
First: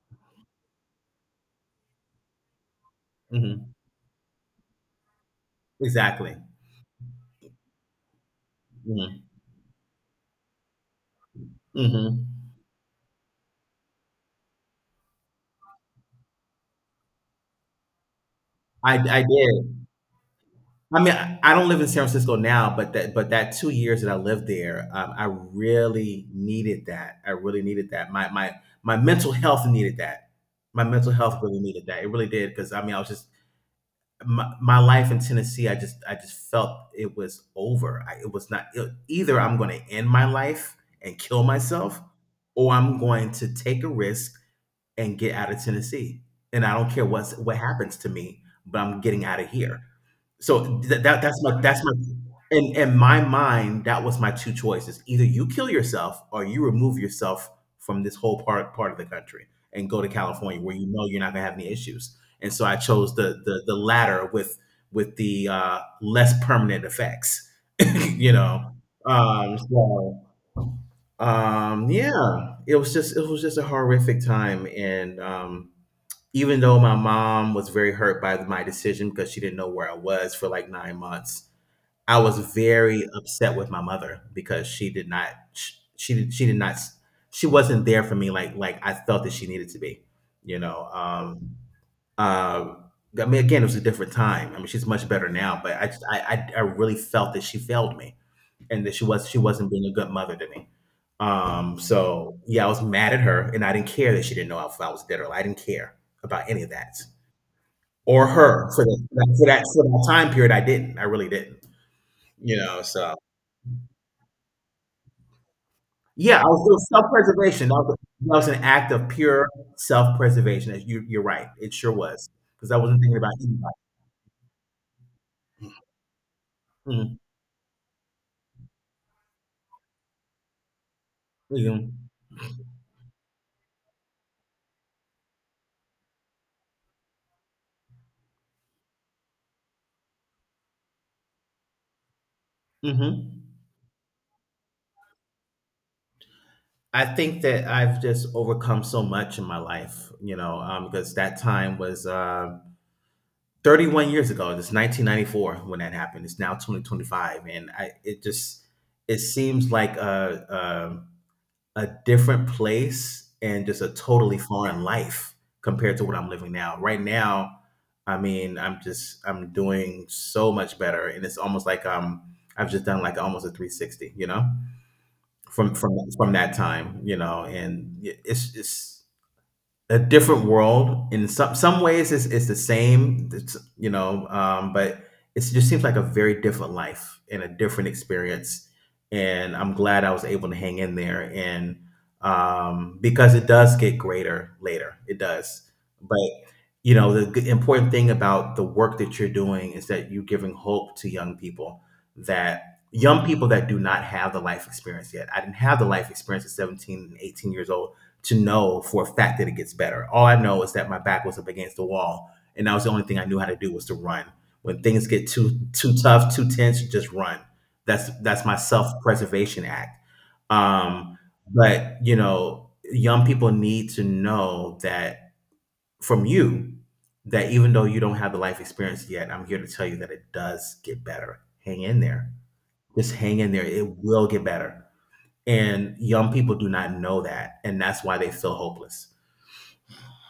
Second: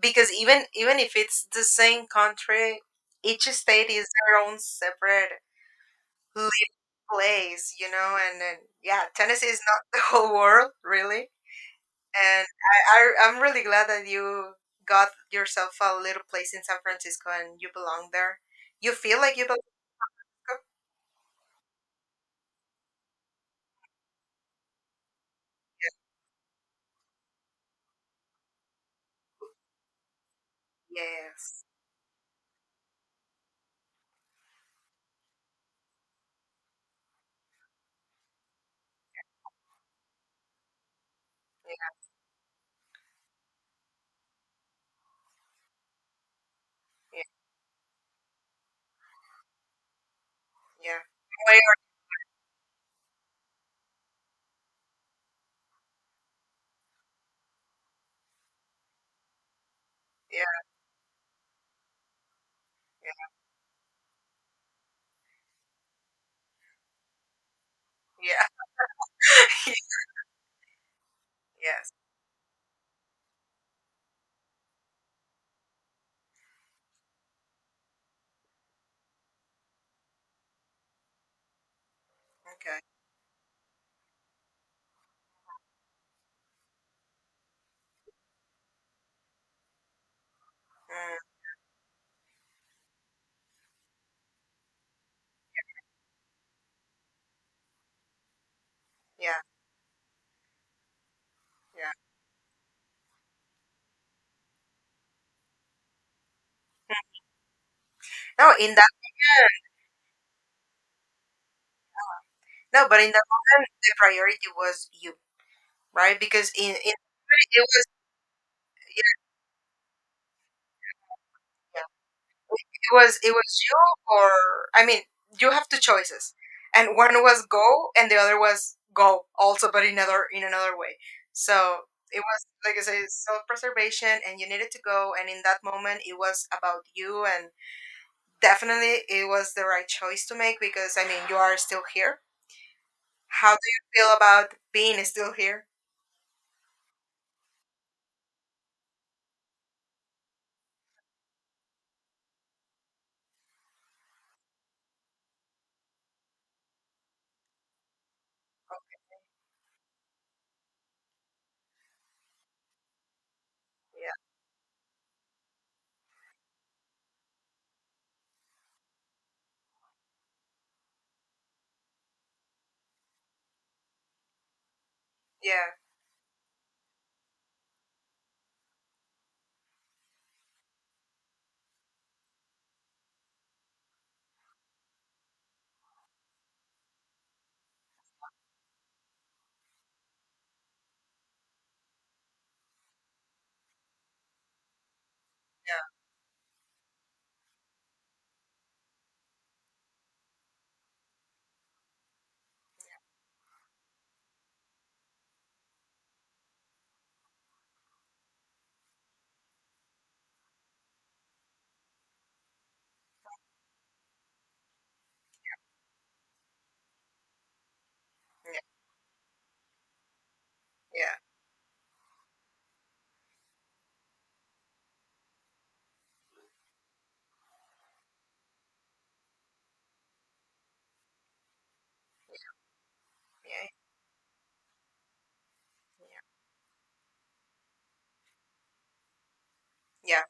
Speaker 1: because even even if it's the same country, each
Speaker 2: Mhm.
Speaker 1: state is their own separate
Speaker 2: Exactly.
Speaker 1: living place, you know. And yeah,
Speaker 2: Mhm.
Speaker 1: Tennessee is not the whole world, really.
Speaker 2: Mhm.
Speaker 1: And I'm really glad that you got yourself a little place in San Francisco and you belong there. You
Speaker 2: I
Speaker 1: feel
Speaker 2: I
Speaker 1: like you belong?
Speaker 2: did. I mean, I don't live in San Francisco now, but that 2 years that I lived there, I really needed that. I really needed that. My mental health needed that. My mental health really
Speaker 1: Yes.
Speaker 2: needed that. It really did because I mean, I was just my life in Tennessee. I just felt it was over. I, it was not it, either. I'm going to end my life and kill
Speaker 1: Yeah.
Speaker 2: myself, or I'm going to take a risk and get out of Tennessee. And I don't care
Speaker 1: Yeah.
Speaker 2: what happens to me, but I'm getting out of here. So
Speaker 1: Yeah.
Speaker 2: th- that that's
Speaker 1: Way
Speaker 2: my that's
Speaker 1: or-
Speaker 2: my in my mind that was my two choices. Either you kill yourself or you remove yourself from this whole part of the country and go to
Speaker 1: yeah.
Speaker 2: California where you know you're not gonna have any issues. And so I chose
Speaker 1: Yeah.
Speaker 2: the latter with the less permanent effects, you know. Um, so
Speaker 1: Yes.
Speaker 2: yeah, it was just a horrific time, and even though my mom was very hurt by my decision because she didn't know where I was for like 9 months, I was
Speaker 1: Okay.
Speaker 2: very upset with my mother because she did not sh she did not she wasn't there for me like I felt that she needed to be, you know,
Speaker 1: Mm,
Speaker 2: um, uh, I mean, again, it was a different time. I mean, she's much better now, but I just I really felt that she failed me and that she
Speaker 1: yeah.
Speaker 2: wasn't being a good mother to me.
Speaker 1: Yeah.
Speaker 2: Yeah, I was mad at her and I didn't care that she didn't know if I was dead or alive. I didn't care about any of that or
Speaker 1: No,
Speaker 2: her
Speaker 1: in that
Speaker 2: for that time period. I didn't. I really didn't. You know,
Speaker 1: no, but in
Speaker 2: so
Speaker 1: that moment the priority was you, right?
Speaker 2: yeah,
Speaker 1: Because in
Speaker 2: it
Speaker 1: in it
Speaker 2: self-preservation.
Speaker 1: was
Speaker 2: That was an act of
Speaker 1: yeah.
Speaker 2: pure self-preservation. As you're right. It sure was because I wasn't thinking
Speaker 1: It
Speaker 2: about
Speaker 1: was you or I mean, you have two choices. And one
Speaker 2: anybody.
Speaker 1: was go and the other was go also but in another way.
Speaker 2: Mm,
Speaker 1: So
Speaker 2: mm,
Speaker 1: it was like I say, self preservation and you needed to go and in that moment it was about you and definitely it was the right choice to make because I mean you are still here.
Speaker 2: mhm.
Speaker 1: How do you feel about being still here?
Speaker 2: I think that I've just overcome so much in my life, because that time was 31 years ago. It's 1994 when that happened. It's now 2025, and I it just it seems like a different place and just a totally foreign life compared to what I'm living now. Right now, I mean, I'm doing so much better, and it's almost like I've just done like almost a 360, you know,
Speaker 1: Yeah. Yeah.
Speaker 2: from that time, you know, and it's a different world. In some ways, it's the same. But it just seems like a very different life and a different experience. And I'm glad I was able to hang in there, and because it does get greater later, it does.
Speaker 1: Yeah.
Speaker 2: But you know, the important thing about the work that you're doing is that you're giving hope to young people that do not have the life experience yet. I didn't have the life experience at 17 and 18 years old to know for a fact that it gets better. All I know is that my back was up against the wall, and that was the only thing I knew how to do was to run. When things get too tough, too tense, just run. That's my
Speaker 1: Yeah.
Speaker 2: self preservation act.
Speaker 1: Yeah.
Speaker 2: Um, but you know, young people need to know that from you that even though you don't have the life experience yet, I'm here to tell you that it does get better. Hang in there. Just hang in
Speaker 1: Yeah.
Speaker 2: there. It will get better. And
Speaker 1: Yeah.
Speaker 2: young people do not know that, and that's why they feel hopeless.
Speaker 1: Yeah,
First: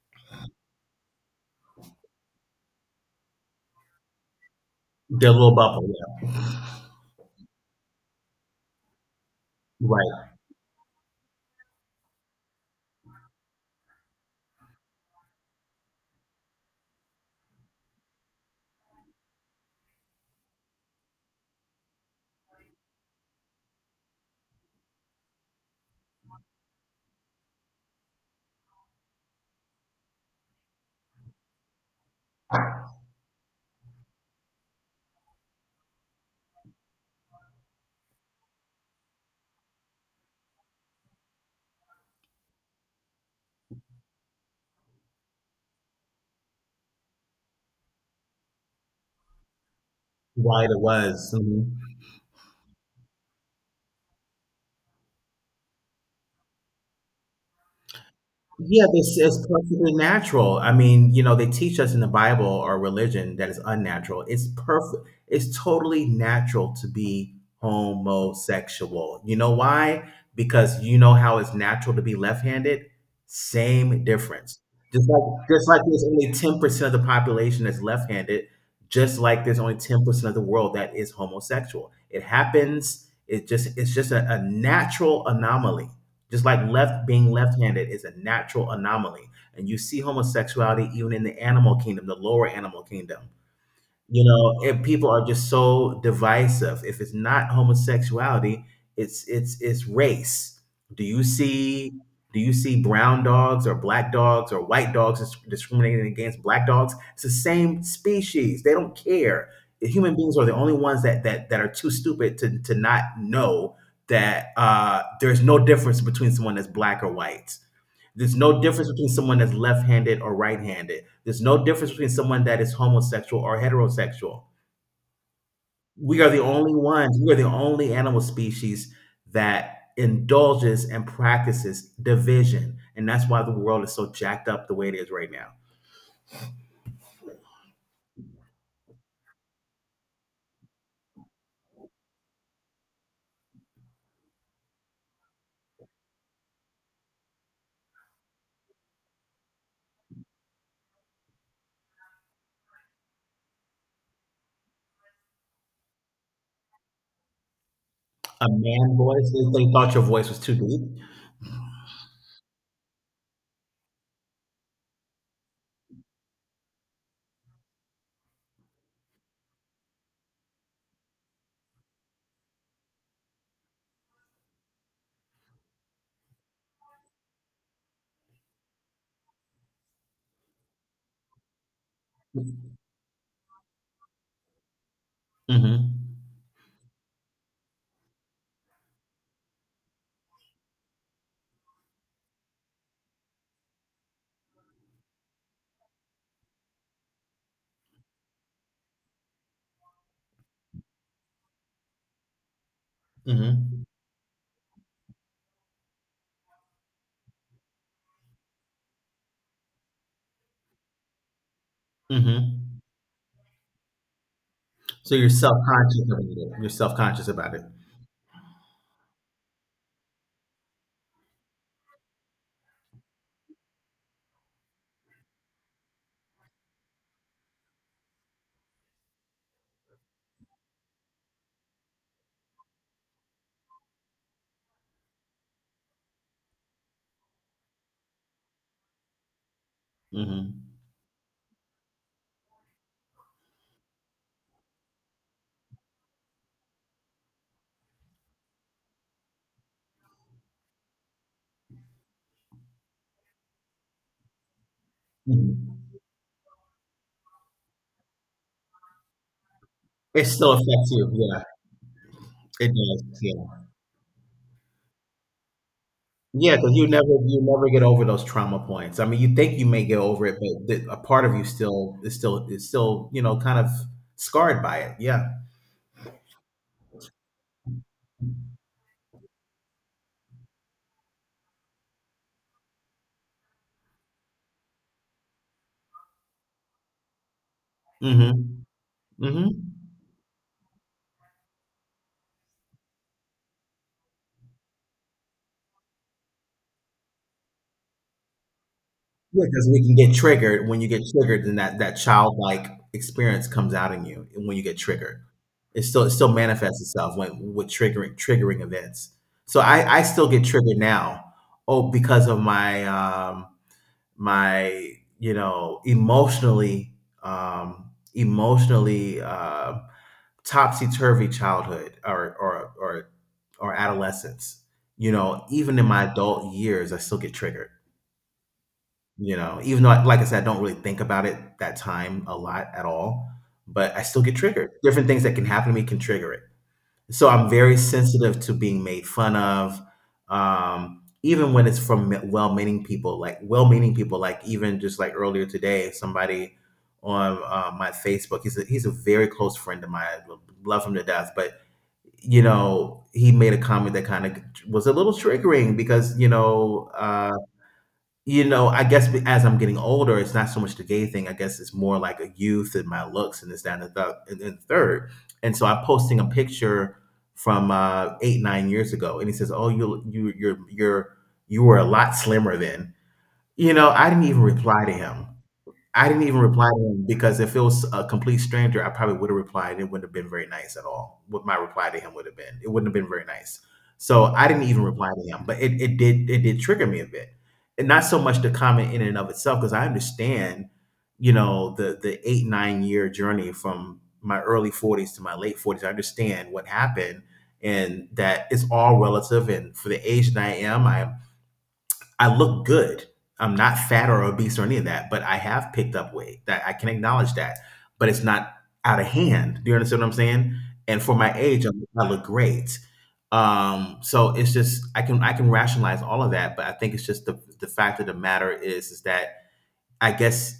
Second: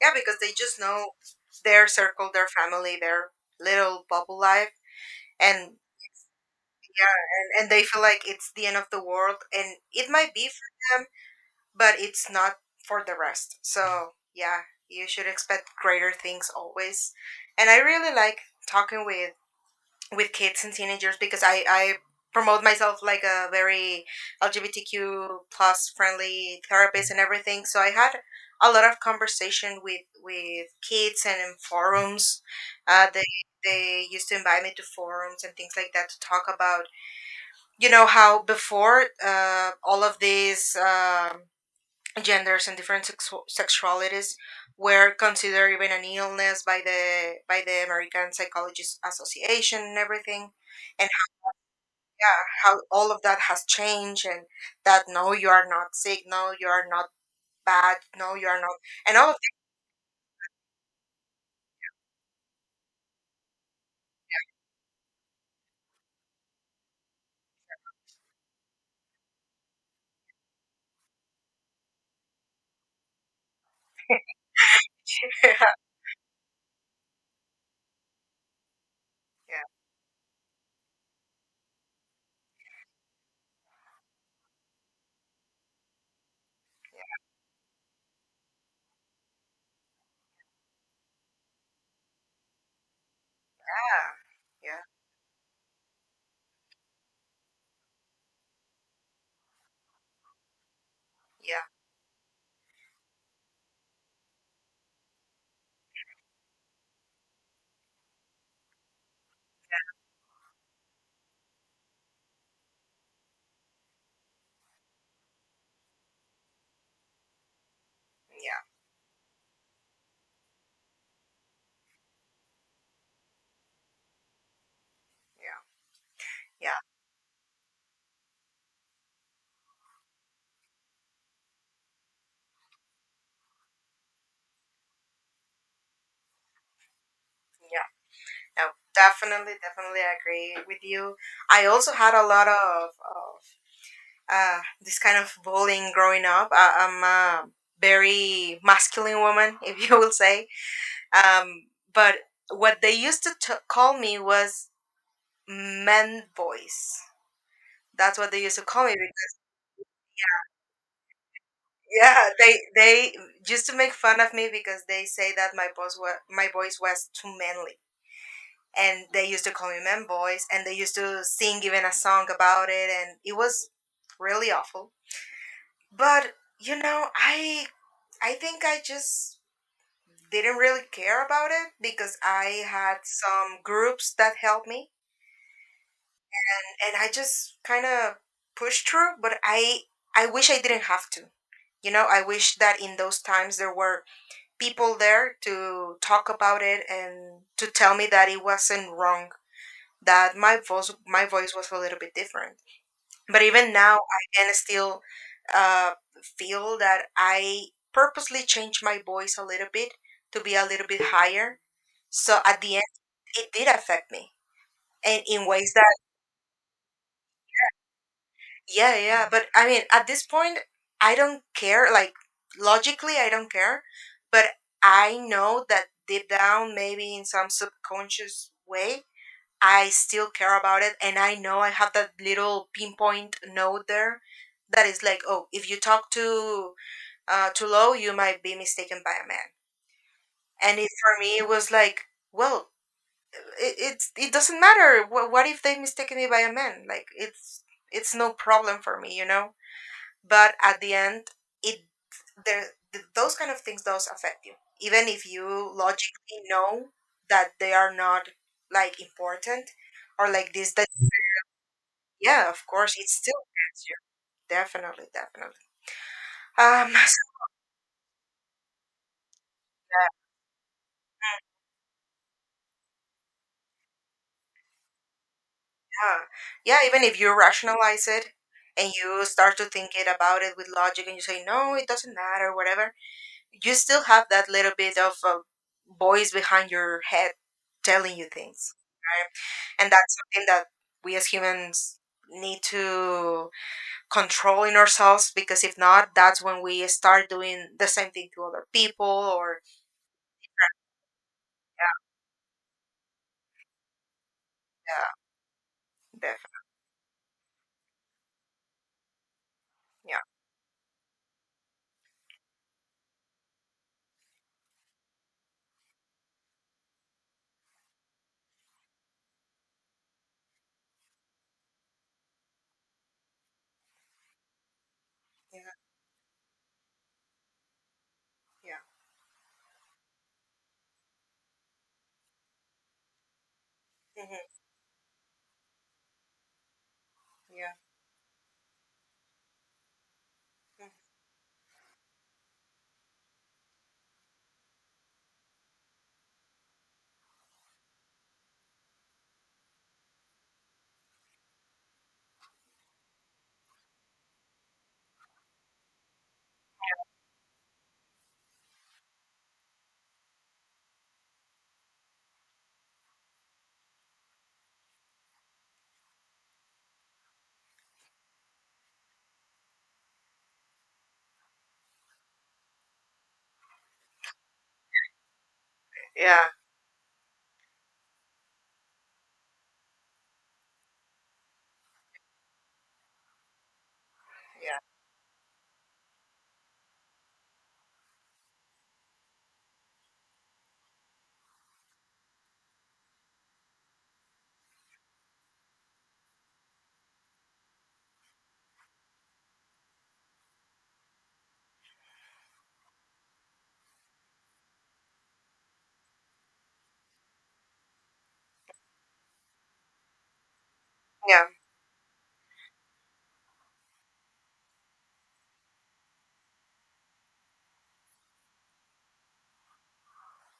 Speaker 1: yeah, because they just know their circle, their family, their little bubble life
Speaker 2: Their little
Speaker 1: and
Speaker 2: bubble, yeah.
Speaker 1: and they feel like it's the end of the world and it
Speaker 2: Right.
Speaker 1: might be for them but it's not for the rest, so yeah, you should expect greater things always. And I really like talking with kids and teenagers because I promote myself like a very LGBTQ plus friendly therapist and everything, so I had a lot of conversation with kids and in forums. uh, they they used to invite me to forums and things like that to talk about, you know, how before all of these genders and different sexualities were considered even an illness by the American Psychologists Association and everything,
Speaker 2: Right, it
Speaker 1: and
Speaker 2: was. Hmm.
Speaker 1: yeah, how all of that has changed and that no, you are not sick, no, you are not bad, no, you are not,
Speaker 2: Yeah, this
Speaker 1: and all of
Speaker 2: is perfectly natural. I mean, you know, they teach us in the Bible or religion that it's unnatural. It's perfect. It's totally natural to be homosexual. You know why? Because you know how it's natural to be left-handed? Same difference. Just like
Speaker 1: yeah,
Speaker 2: just like there's only 10% of the population that's left-handed, just like there's
Speaker 1: yeah,
Speaker 2: only 10% of the world that is homosexual. It happens. It just it's just a natural anomaly. Just like left being left-handed is a natural anomaly. And you see homosexuality even in the animal kingdom, the lower animal kingdom. You know,
Speaker 1: yeah,
Speaker 2: and people are just so divisive. If it's not homosexuality, it's race. Do you
Speaker 1: yeah,
Speaker 2: see do you see brown dogs or black dogs or white dogs discriminating against black dogs? It's the same species. They don't care. The human beings are the only ones that are too stupid to not know that there's no difference between someone that's black or white. There's
Speaker 1: yeah,
Speaker 2: no difference between someone that's left handed or right handed. There's no difference between someone that is homosexual or heterosexual.
Speaker 1: yeah,
Speaker 2: We are the only animal species that indulges and practices division. And that's why the world is so jacked up the way it is right now.
Speaker 1: yeah. No, definitely, definitely agree with you. I also had a lot of. This kind of bullying growing up. I'm a very masculine woman, if you will say. Um, but what they used to call me was man voice. That's what they
Speaker 2: A
Speaker 1: used to call me.
Speaker 2: man voice,
Speaker 1: Because,
Speaker 2: they thought your voice was too deep.
Speaker 1: yeah, they used to make fun of me because they say that my voice was too manly, and they used to call me man voice, and they used to sing even a song about it, and it was really awful. But you know, I think I just didn't really care about it because I had some groups that helped me
Speaker 2: Mm-hmm.
Speaker 1: and I just kind of pushed through, but I wish I didn't have to. You know, I wish that in those times there were people there to talk about it and to tell me that it wasn't wrong, that my voice was a little bit different. But even
Speaker 2: Mm-hmm.
Speaker 1: now I can still uh, feel that I purposely changed my voice a little bit to be a little bit higher so at the
Speaker 2: Mm-hmm.
Speaker 1: it did affect me
Speaker 2: So
Speaker 1: and
Speaker 2: you're
Speaker 1: in
Speaker 2: self
Speaker 1: ways that
Speaker 2: conscious about it. You're self conscious about it.
Speaker 1: yeah yeah, but I mean at this point I don't care, like logically I don't care, but I know that deep down maybe in some subconscious way I still care about it and I know I have that little pinpoint note there that is like, oh, if you talk too too low you might be mistaken by a man.
Speaker 2: Mhm.
Speaker 1: And it, for me it was like, well, it, it's it doesn't matter. What if they mistake me by a man? Like it's no problem for me, you know. But at the end it there those kind of things does affect you even if
Speaker 2: Mhm.
Speaker 1: you logically know that they are not like important
Speaker 2: It
Speaker 1: or like
Speaker 2: still
Speaker 1: this that
Speaker 2: affects you. Yeah,
Speaker 1: yeah, of
Speaker 2: it
Speaker 1: course it
Speaker 2: does. Yeah,
Speaker 1: still affects you, definitely definitely.
Speaker 2: yeah, because
Speaker 1: um
Speaker 2: you never get over those trauma points. I mean, you think you may get
Speaker 1: so,
Speaker 2: over it, but a part of you still is still you know kind of scarred by it. Yeah.
Speaker 1: yeah yeah, even if you rationalize it and you start to think it about it with logic and you say no it doesn't matter whatever, you still have that little bit of a voice behind your head telling you
Speaker 2: Mm-hmm.
Speaker 1: things, right?
Speaker 2: Mm-hmm.
Speaker 1: And that's something that we as humans need to control in ourselves, because if not that's when we start doing the same thing to other people
Speaker 2: Yeah,
Speaker 1: or
Speaker 2: because we can get triggered. When you get triggered, then that childlike experience comes out in you. And when you get
Speaker 1: yeah
Speaker 2: triggered, it still
Speaker 1: def-
Speaker 2: manifests itself when with triggering events. So I
Speaker 1: yeah
Speaker 2: still get triggered now. Oh, because of my my you know emotionally emotionally topsy turvy childhood or adolescence. You know,
Speaker 1: yeah
Speaker 2: even in my adult years, I still get triggered.
Speaker 1: yeah
Speaker 2: You know, even though, like I said, I don't really think about it that time a lot at all, but I still get
Speaker 1: hmm
Speaker 2: triggered. Different things that can happen to me can trigger it. So I'm
Speaker 1: yeah
Speaker 2: very sensitive to being made fun of,
Speaker 1: mhm.
Speaker 2: even when it's from well-meaning people. Like well-meaning people, like even just like earlier today, somebody on my Facebook. He's a very close friend of mine. I love him to death, but you know, he made a comment that kind of was a little triggering because you know, I guess be as I'm getting older, it's not so much the gay thing. I guess it's more like a youth and my looks and this, that, and and then third. And so I'm posting a picture from eight, 9 years ago, and he says, "Oh, you're, you were a lot slimmer then." You know, I didn't even reply to him. I didn't even
Speaker 1: Yeah
Speaker 2: reply to him because if it was a complete stranger, I probably would have replied. It wouldn't have been very nice at all. What my reply to him would have been, it wouldn't have been very nice. So I didn't
Speaker 1: yeah
Speaker 2: even reply to him, but it did trigger me a bit, and not so much the comment in and of itself because I understand, you know, the 8 nine year journey from my early forties to my late forties. I understand what happened, and that it's all relative. And for the age that I am, I look good. I'm not fat or obese or any of that, but I have picked up weight. That I can acknowledge that, but it's not out of hand. Do you understand what I'm saying? And for my
Speaker 1: yeah
Speaker 2: age, I look great. It's just I can rationalize all of that, but I think it's just the fact of the matter is that I guess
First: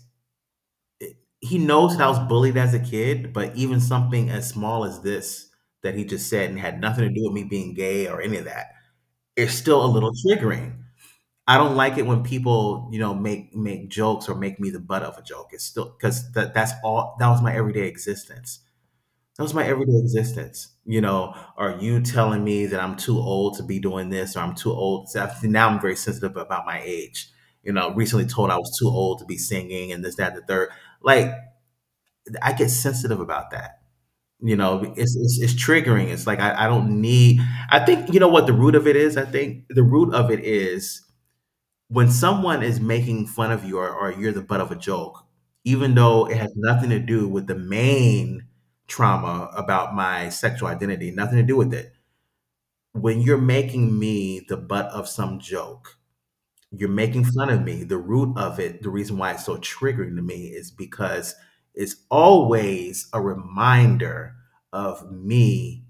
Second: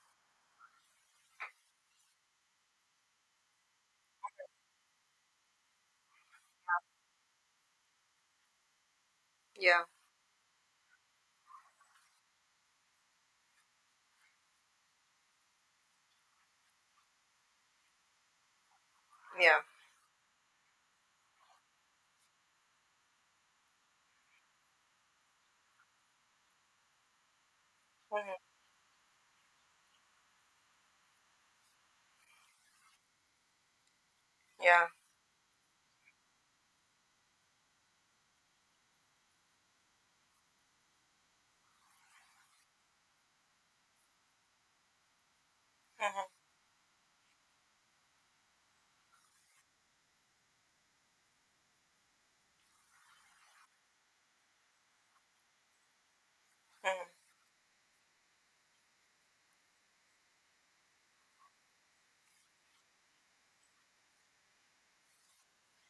Speaker 2: he knows that I was bullied as a kid, but even something as small as this that he just said and had nothing to do with me being gay or any of that, it's
Speaker 1: yeah
Speaker 2: still a little triggering. I don't like it when people, you know, make jokes or make me the butt of a joke. It's still because that's all that was my everyday existence. That was
Speaker 1: yeah
Speaker 2: my everyday existence. You know, are you telling me that I'm too old to be doing this or I'm too old? So now I'm very sensitive about my age. You know, recently told
Speaker 1: hmm
Speaker 2: I was too old to be singing and this, that, the third. Like I get sensitive about that. You
Speaker 1: yeah
Speaker 2: know, it's triggering. It's like I don't need. I think you know what the root of it is. I think the root of it is when someone is making fun of you or you're the butt of a joke, even
Speaker 1: hmm
Speaker 2: though it has nothing to do with the main trauma about my sexual identity, nothing to do with it. When you're making me the butt of some joke, you're making fun of me. The root of it, the reason why it's so triggering to me is because it's always a reminder of me,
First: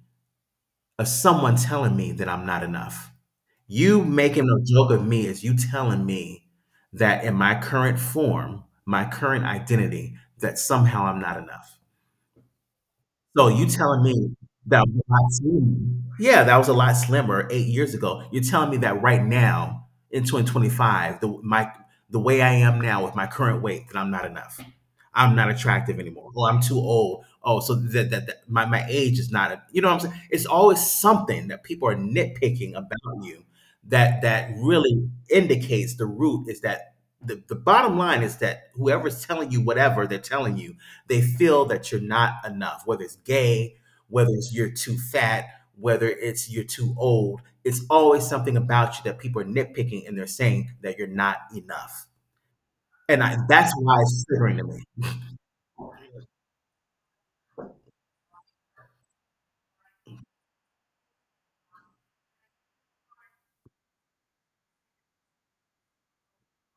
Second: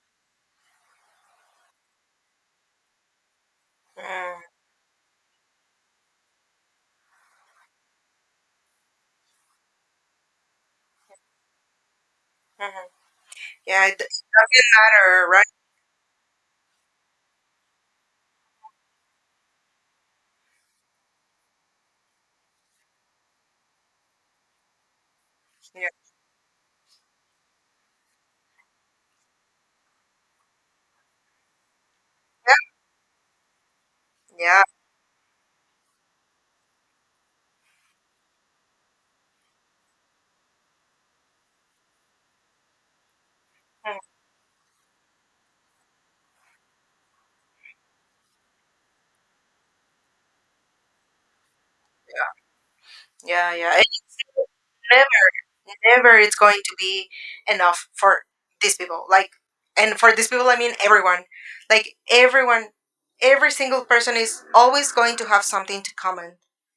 Speaker 2: of someone telling me that I'm not enough. You
Speaker 1: hmm
Speaker 2: making a joke of me is you telling me that in my current form, my current identity, that somehow I'm not enough.
Speaker 1: hmm
Speaker 2: So you
Speaker 1: yeah it
Speaker 2: telling me
Speaker 1: doesn't
Speaker 2: that was a
Speaker 1: matter
Speaker 2: lot
Speaker 1: right
Speaker 2: slimmer. Yeah, that was a lot slimmer 8 years ago. You're telling me that right now in 2025, the my the way I am now with my current weight, that I'm not enough. I'm not
Speaker 1: yeah
Speaker 2: attractive anymore. Oh, I'm too old. Oh, so that my, my age is not a, you know what I'm saying? It's always something that people are
Speaker 1: yeah
Speaker 2: nitpicking about you that that
Speaker 1: yeah
Speaker 2: really indicates the root is that the bottom line is that whoever's telling you whatever they're telling you they feel that you're not enough, whether it's gay,
Speaker 1: mhm.
Speaker 2: whether it's you're too fat, whether it's you're too old. It's always something about you that people are nitpicking and they're saying that you're not enough. And I,
Speaker 1: Yeah
Speaker 2: that's
Speaker 1: yeah
Speaker 2: why it's triggering to me.
Speaker 1: never never it's going to be enough for these people, like, and for these people I mean everyone, like everyone, every single person is always going to have something to comment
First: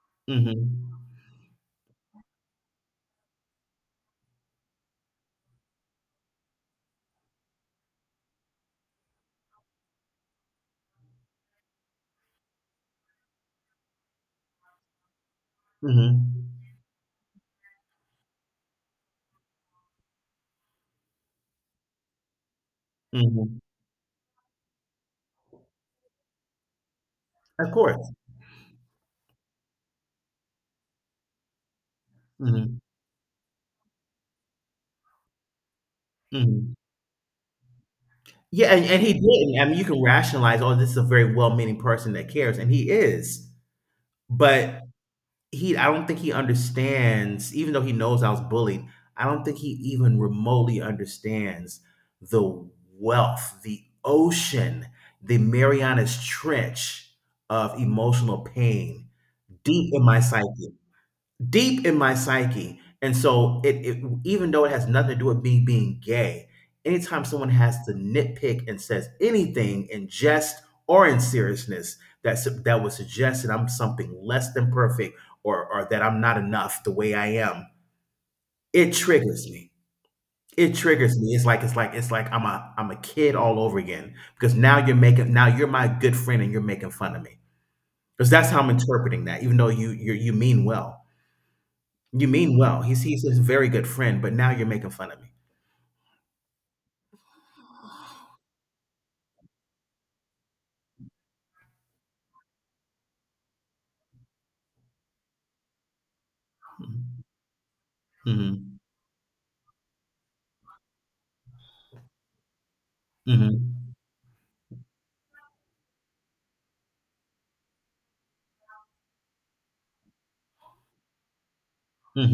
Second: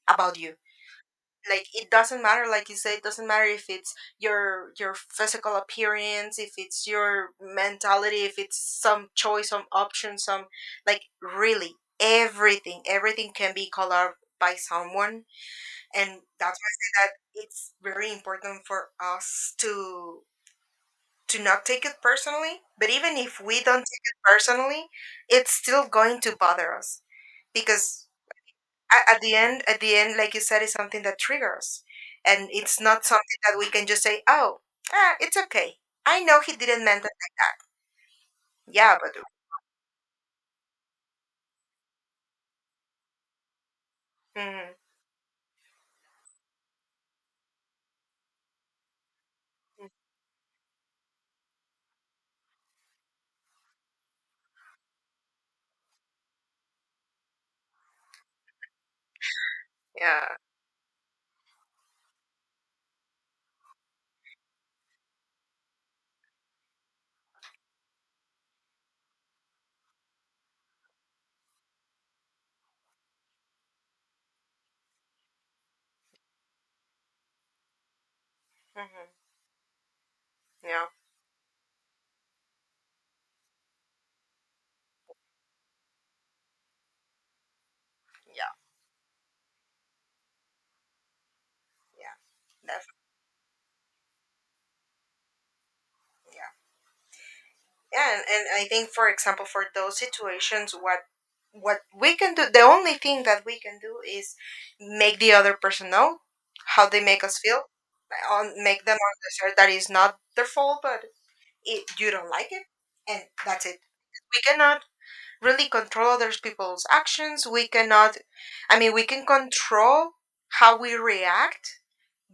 Speaker 1: about you.
Speaker 2: hmm
Speaker 1: Like it doesn't matter, like you said, it doesn't matter if it's your physical appearance, if it's your mentality, if it's some choice some option some, like really everything everything can be colored by someone. And that's
Speaker 2: hmm
Speaker 1: why I say that it's very important for us to not take it personally. But even if we
Speaker 2: hmm
Speaker 1: don't take it personally, it's still going to bother us
Speaker 2: Of course.
Speaker 1: because a- at the end, like you said, it's something that triggers, and it's
Speaker 2: hmm
Speaker 1: not something that we can just say, "Oh, ah, it's okay. I know he
Speaker 2: hmm
Speaker 1: didn't meant it like that."
Speaker 2: Yeah, and,
Speaker 1: Yeah,
Speaker 2: and
Speaker 1: but
Speaker 2: he didn't. I mean, you can rationalize, oh, this is a very well-meaning person that cares, and he is.
Speaker 1: mm,
Speaker 2: But he, I don't think he understands, even though he knows I was bullied, I don't think he even remotely understands the wealth, the ocean, the Marianas Trench of emotional pain deep in my
Speaker 1: yeah,
Speaker 2: psyche, deep in my psyche. And so it even though it has nothing to do with me being gay, anytime someone has to nitpick and says anything in jest or in seriousness that would suggest that I'm something less than perfect or that I'm not enough the way I am, it
Speaker 1: hmm,
Speaker 2: triggers me. It
Speaker 1: yeah,
Speaker 2: triggers me. It's like it's like I'm a kid all over again because now you're my good friend and you're making fun of me because that's
Speaker 1: yeah,
Speaker 2: how I'm interpreting that. Even though you mean well,
Speaker 1: yeah,
Speaker 2: you mean well. He's
Speaker 1: definitely.
Speaker 2: he's a very good friend, but now you're making fun of me.
Speaker 1: Yeah. Yeah, and I think, for example, for those situations, what we can do, the only thing that we can do is make the other person know how they make us feel, on
Speaker 2: Mhm.
Speaker 1: make them understand that it's not their fault, but it, you don't like it, and
Speaker 2: Mhm.
Speaker 1: that's it.
Speaker 2: Mhm.
Speaker 1: We cannot really control other people's actions. We cannot, I mean, we can control how we react,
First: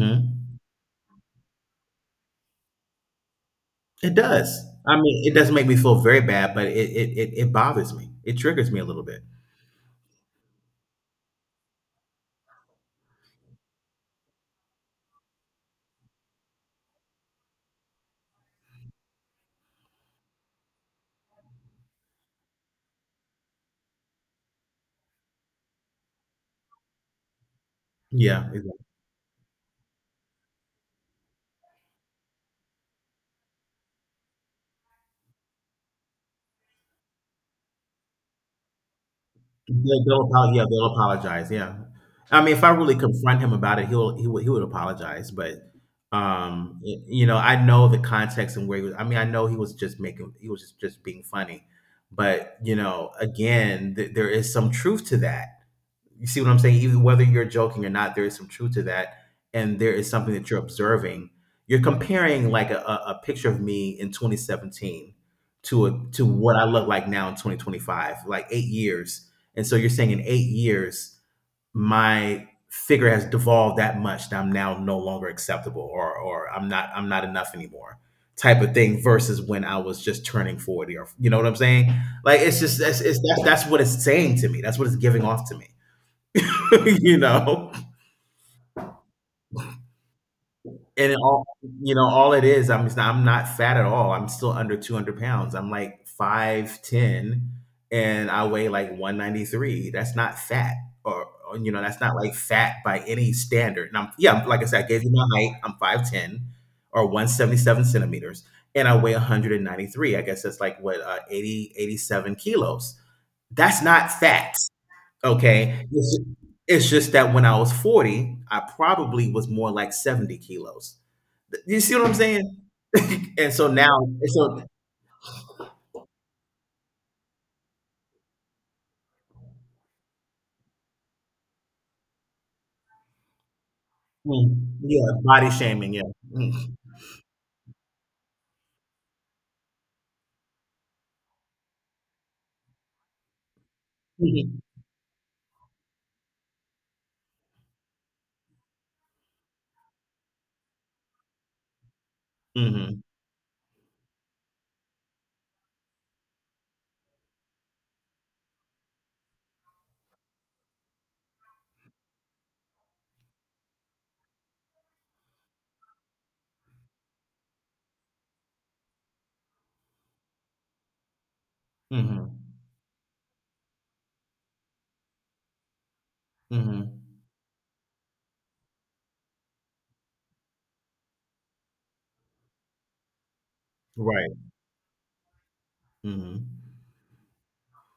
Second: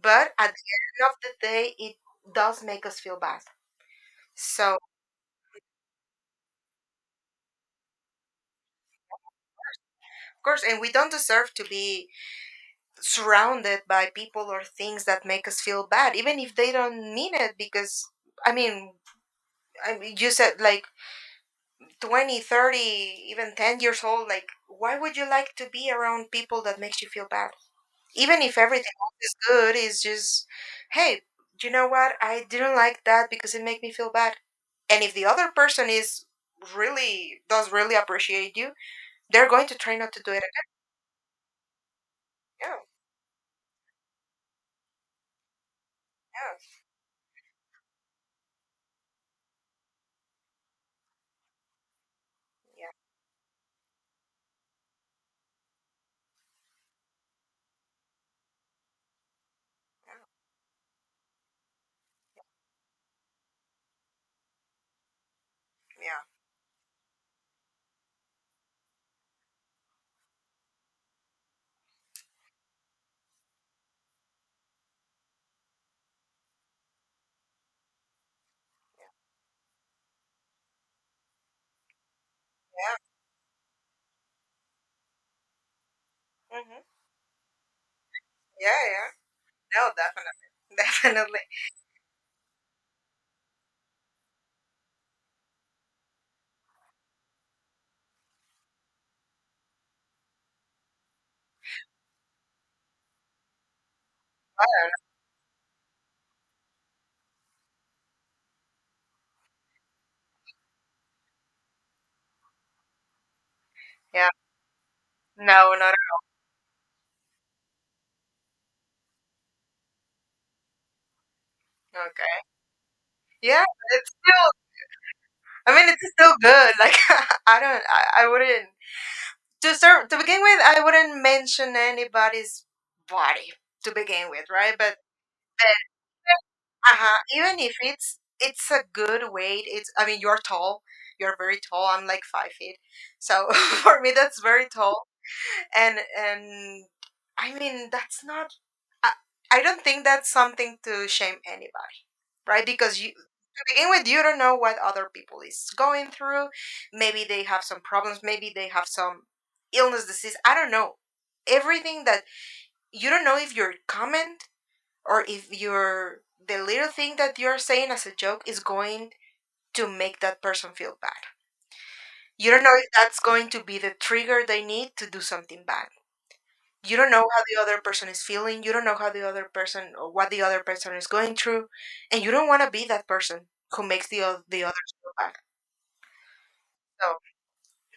Speaker 1: but at the end of the day, it does make us feel bad.
Speaker 2: It does.
Speaker 1: So, of
Speaker 2: I mean, it doesn't make me feel very bad, but it bothers me. It triggers me a little bit.
Speaker 1: course, and we don't deserve to be surrounded by people or things that make us feel bad even if they don't mean it because i mean I mean, you said like 20, 30, even 10 years old, like why would you like to be around people that makes you feel bad even
Speaker 2: Yeah,
Speaker 1: if
Speaker 2: exactly.
Speaker 1: everything else is good is just, hey, you know what, I didn't like that because it made me feel bad. And if the other person is really does really appreciate you, they're going to try
Speaker 2: They'll,
Speaker 1: not to
Speaker 2: they'll
Speaker 1: do it
Speaker 2: apologize. Yeah,
Speaker 1: again.
Speaker 2: they'll apologize. Yeah. I mean, if I
Speaker 1: Yeah
Speaker 2: really confront him about it, he would apologize. But
Speaker 1: yeah
Speaker 2: you know, I know the context and where he was. I mean, I know he was just just being funny. But you
Speaker 1: yeah
Speaker 2: know, again, there is some truth to that. You see what I'm saying? Even whether you're joking or not, there is some truth to that, and there is something that you're observing. You're comparing like a picture of me in 2017 to a
Speaker 1: yeah yeah
Speaker 2: to what I look like now in 2025, like 8 years. And so you're saying in 8 years, my figure has devolved that much that I'm now no longer acceptable, or I'm not enough anymore, type of thing. Versus when I was just turning 40, or you know what I'm saying? Like it's just
Speaker 1: yeah
Speaker 2: that's it's, that's what it's saying to me. That's what it's giving off to me.
Speaker 1: hmm
Speaker 2: You know,
Speaker 1: yeah yeah no, definitely.
Speaker 2: and it
Speaker 1: Definitely.
Speaker 2: all, you know, all it is, I'm not fat at all. I'm still under 200 pounds. I'm like 5'10 and I weigh like 193. That's not fat or, you know, that's not like fat by any standard. And I'm, yeah, like I said, I gave you my height. I'm 5'10 or 177 centimeters and I weigh 193. I guess that's like what, 80, 87 kilos. That's not
Speaker 1: Yeah.
Speaker 2: fat.
Speaker 1: No,
Speaker 2: Okay.
Speaker 1: not
Speaker 2: It's just that when I was 40, I probably was more like 70 kilos. You see what I'm
Speaker 1: okay.
Speaker 2: saying? And
Speaker 1: Yeah,
Speaker 2: so
Speaker 1: but
Speaker 2: now,
Speaker 1: it's still
Speaker 2: so
Speaker 1: I mean it's still good. Like I don't I wouldn't to start to begin with I wouldn't mention anybody's body to begin with,
Speaker 2: mm,
Speaker 1: right? But
Speaker 2: yeah, body shaming, yeah. Mm.
Speaker 1: uh-huh. Even if it's it's a good weight, it's I mean you're tall. You're very tall. I'm like 5 feet. So for me that's
Speaker 2: Mhm.
Speaker 1: very tall. And I mean that's not. I, I don't think that's something to shame anybody, right? Because you to begin with, you don't know what other people is going through. Maybe they have some problems. Maybe they have some illness, disease. I don't know. Everything that you don't know if your comment or if your the little thing that you're saying as a joke is going to make that person feel bad.
Speaker 2: Mhm.
Speaker 1: You don't know if that's going to be the trigger they need to do something bad. You
Speaker 2: Mhm.
Speaker 1: don't know how the other person is feeling, you don't know how the other person or what the other person is going through, and you don't want to be that person who makes the,
Speaker 2: Right.
Speaker 1: the others feel bad.
Speaker 2: Mhm.
Speaker 1: So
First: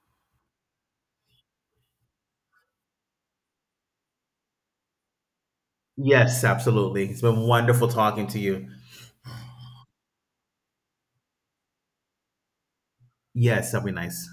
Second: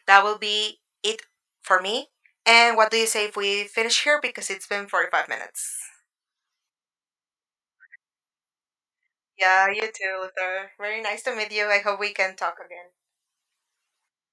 Speaker 1: that will be it for me, and what do you say if we finish here, because it's been 45 minutes.
Speaker 2: Yes, absolutely. It's been wonderful talking to you.
Speaker 1: Yeah, you too, Luther, very nice to meet you, I hope we can talk again.
Speaker 2: Yes, that'd be nice.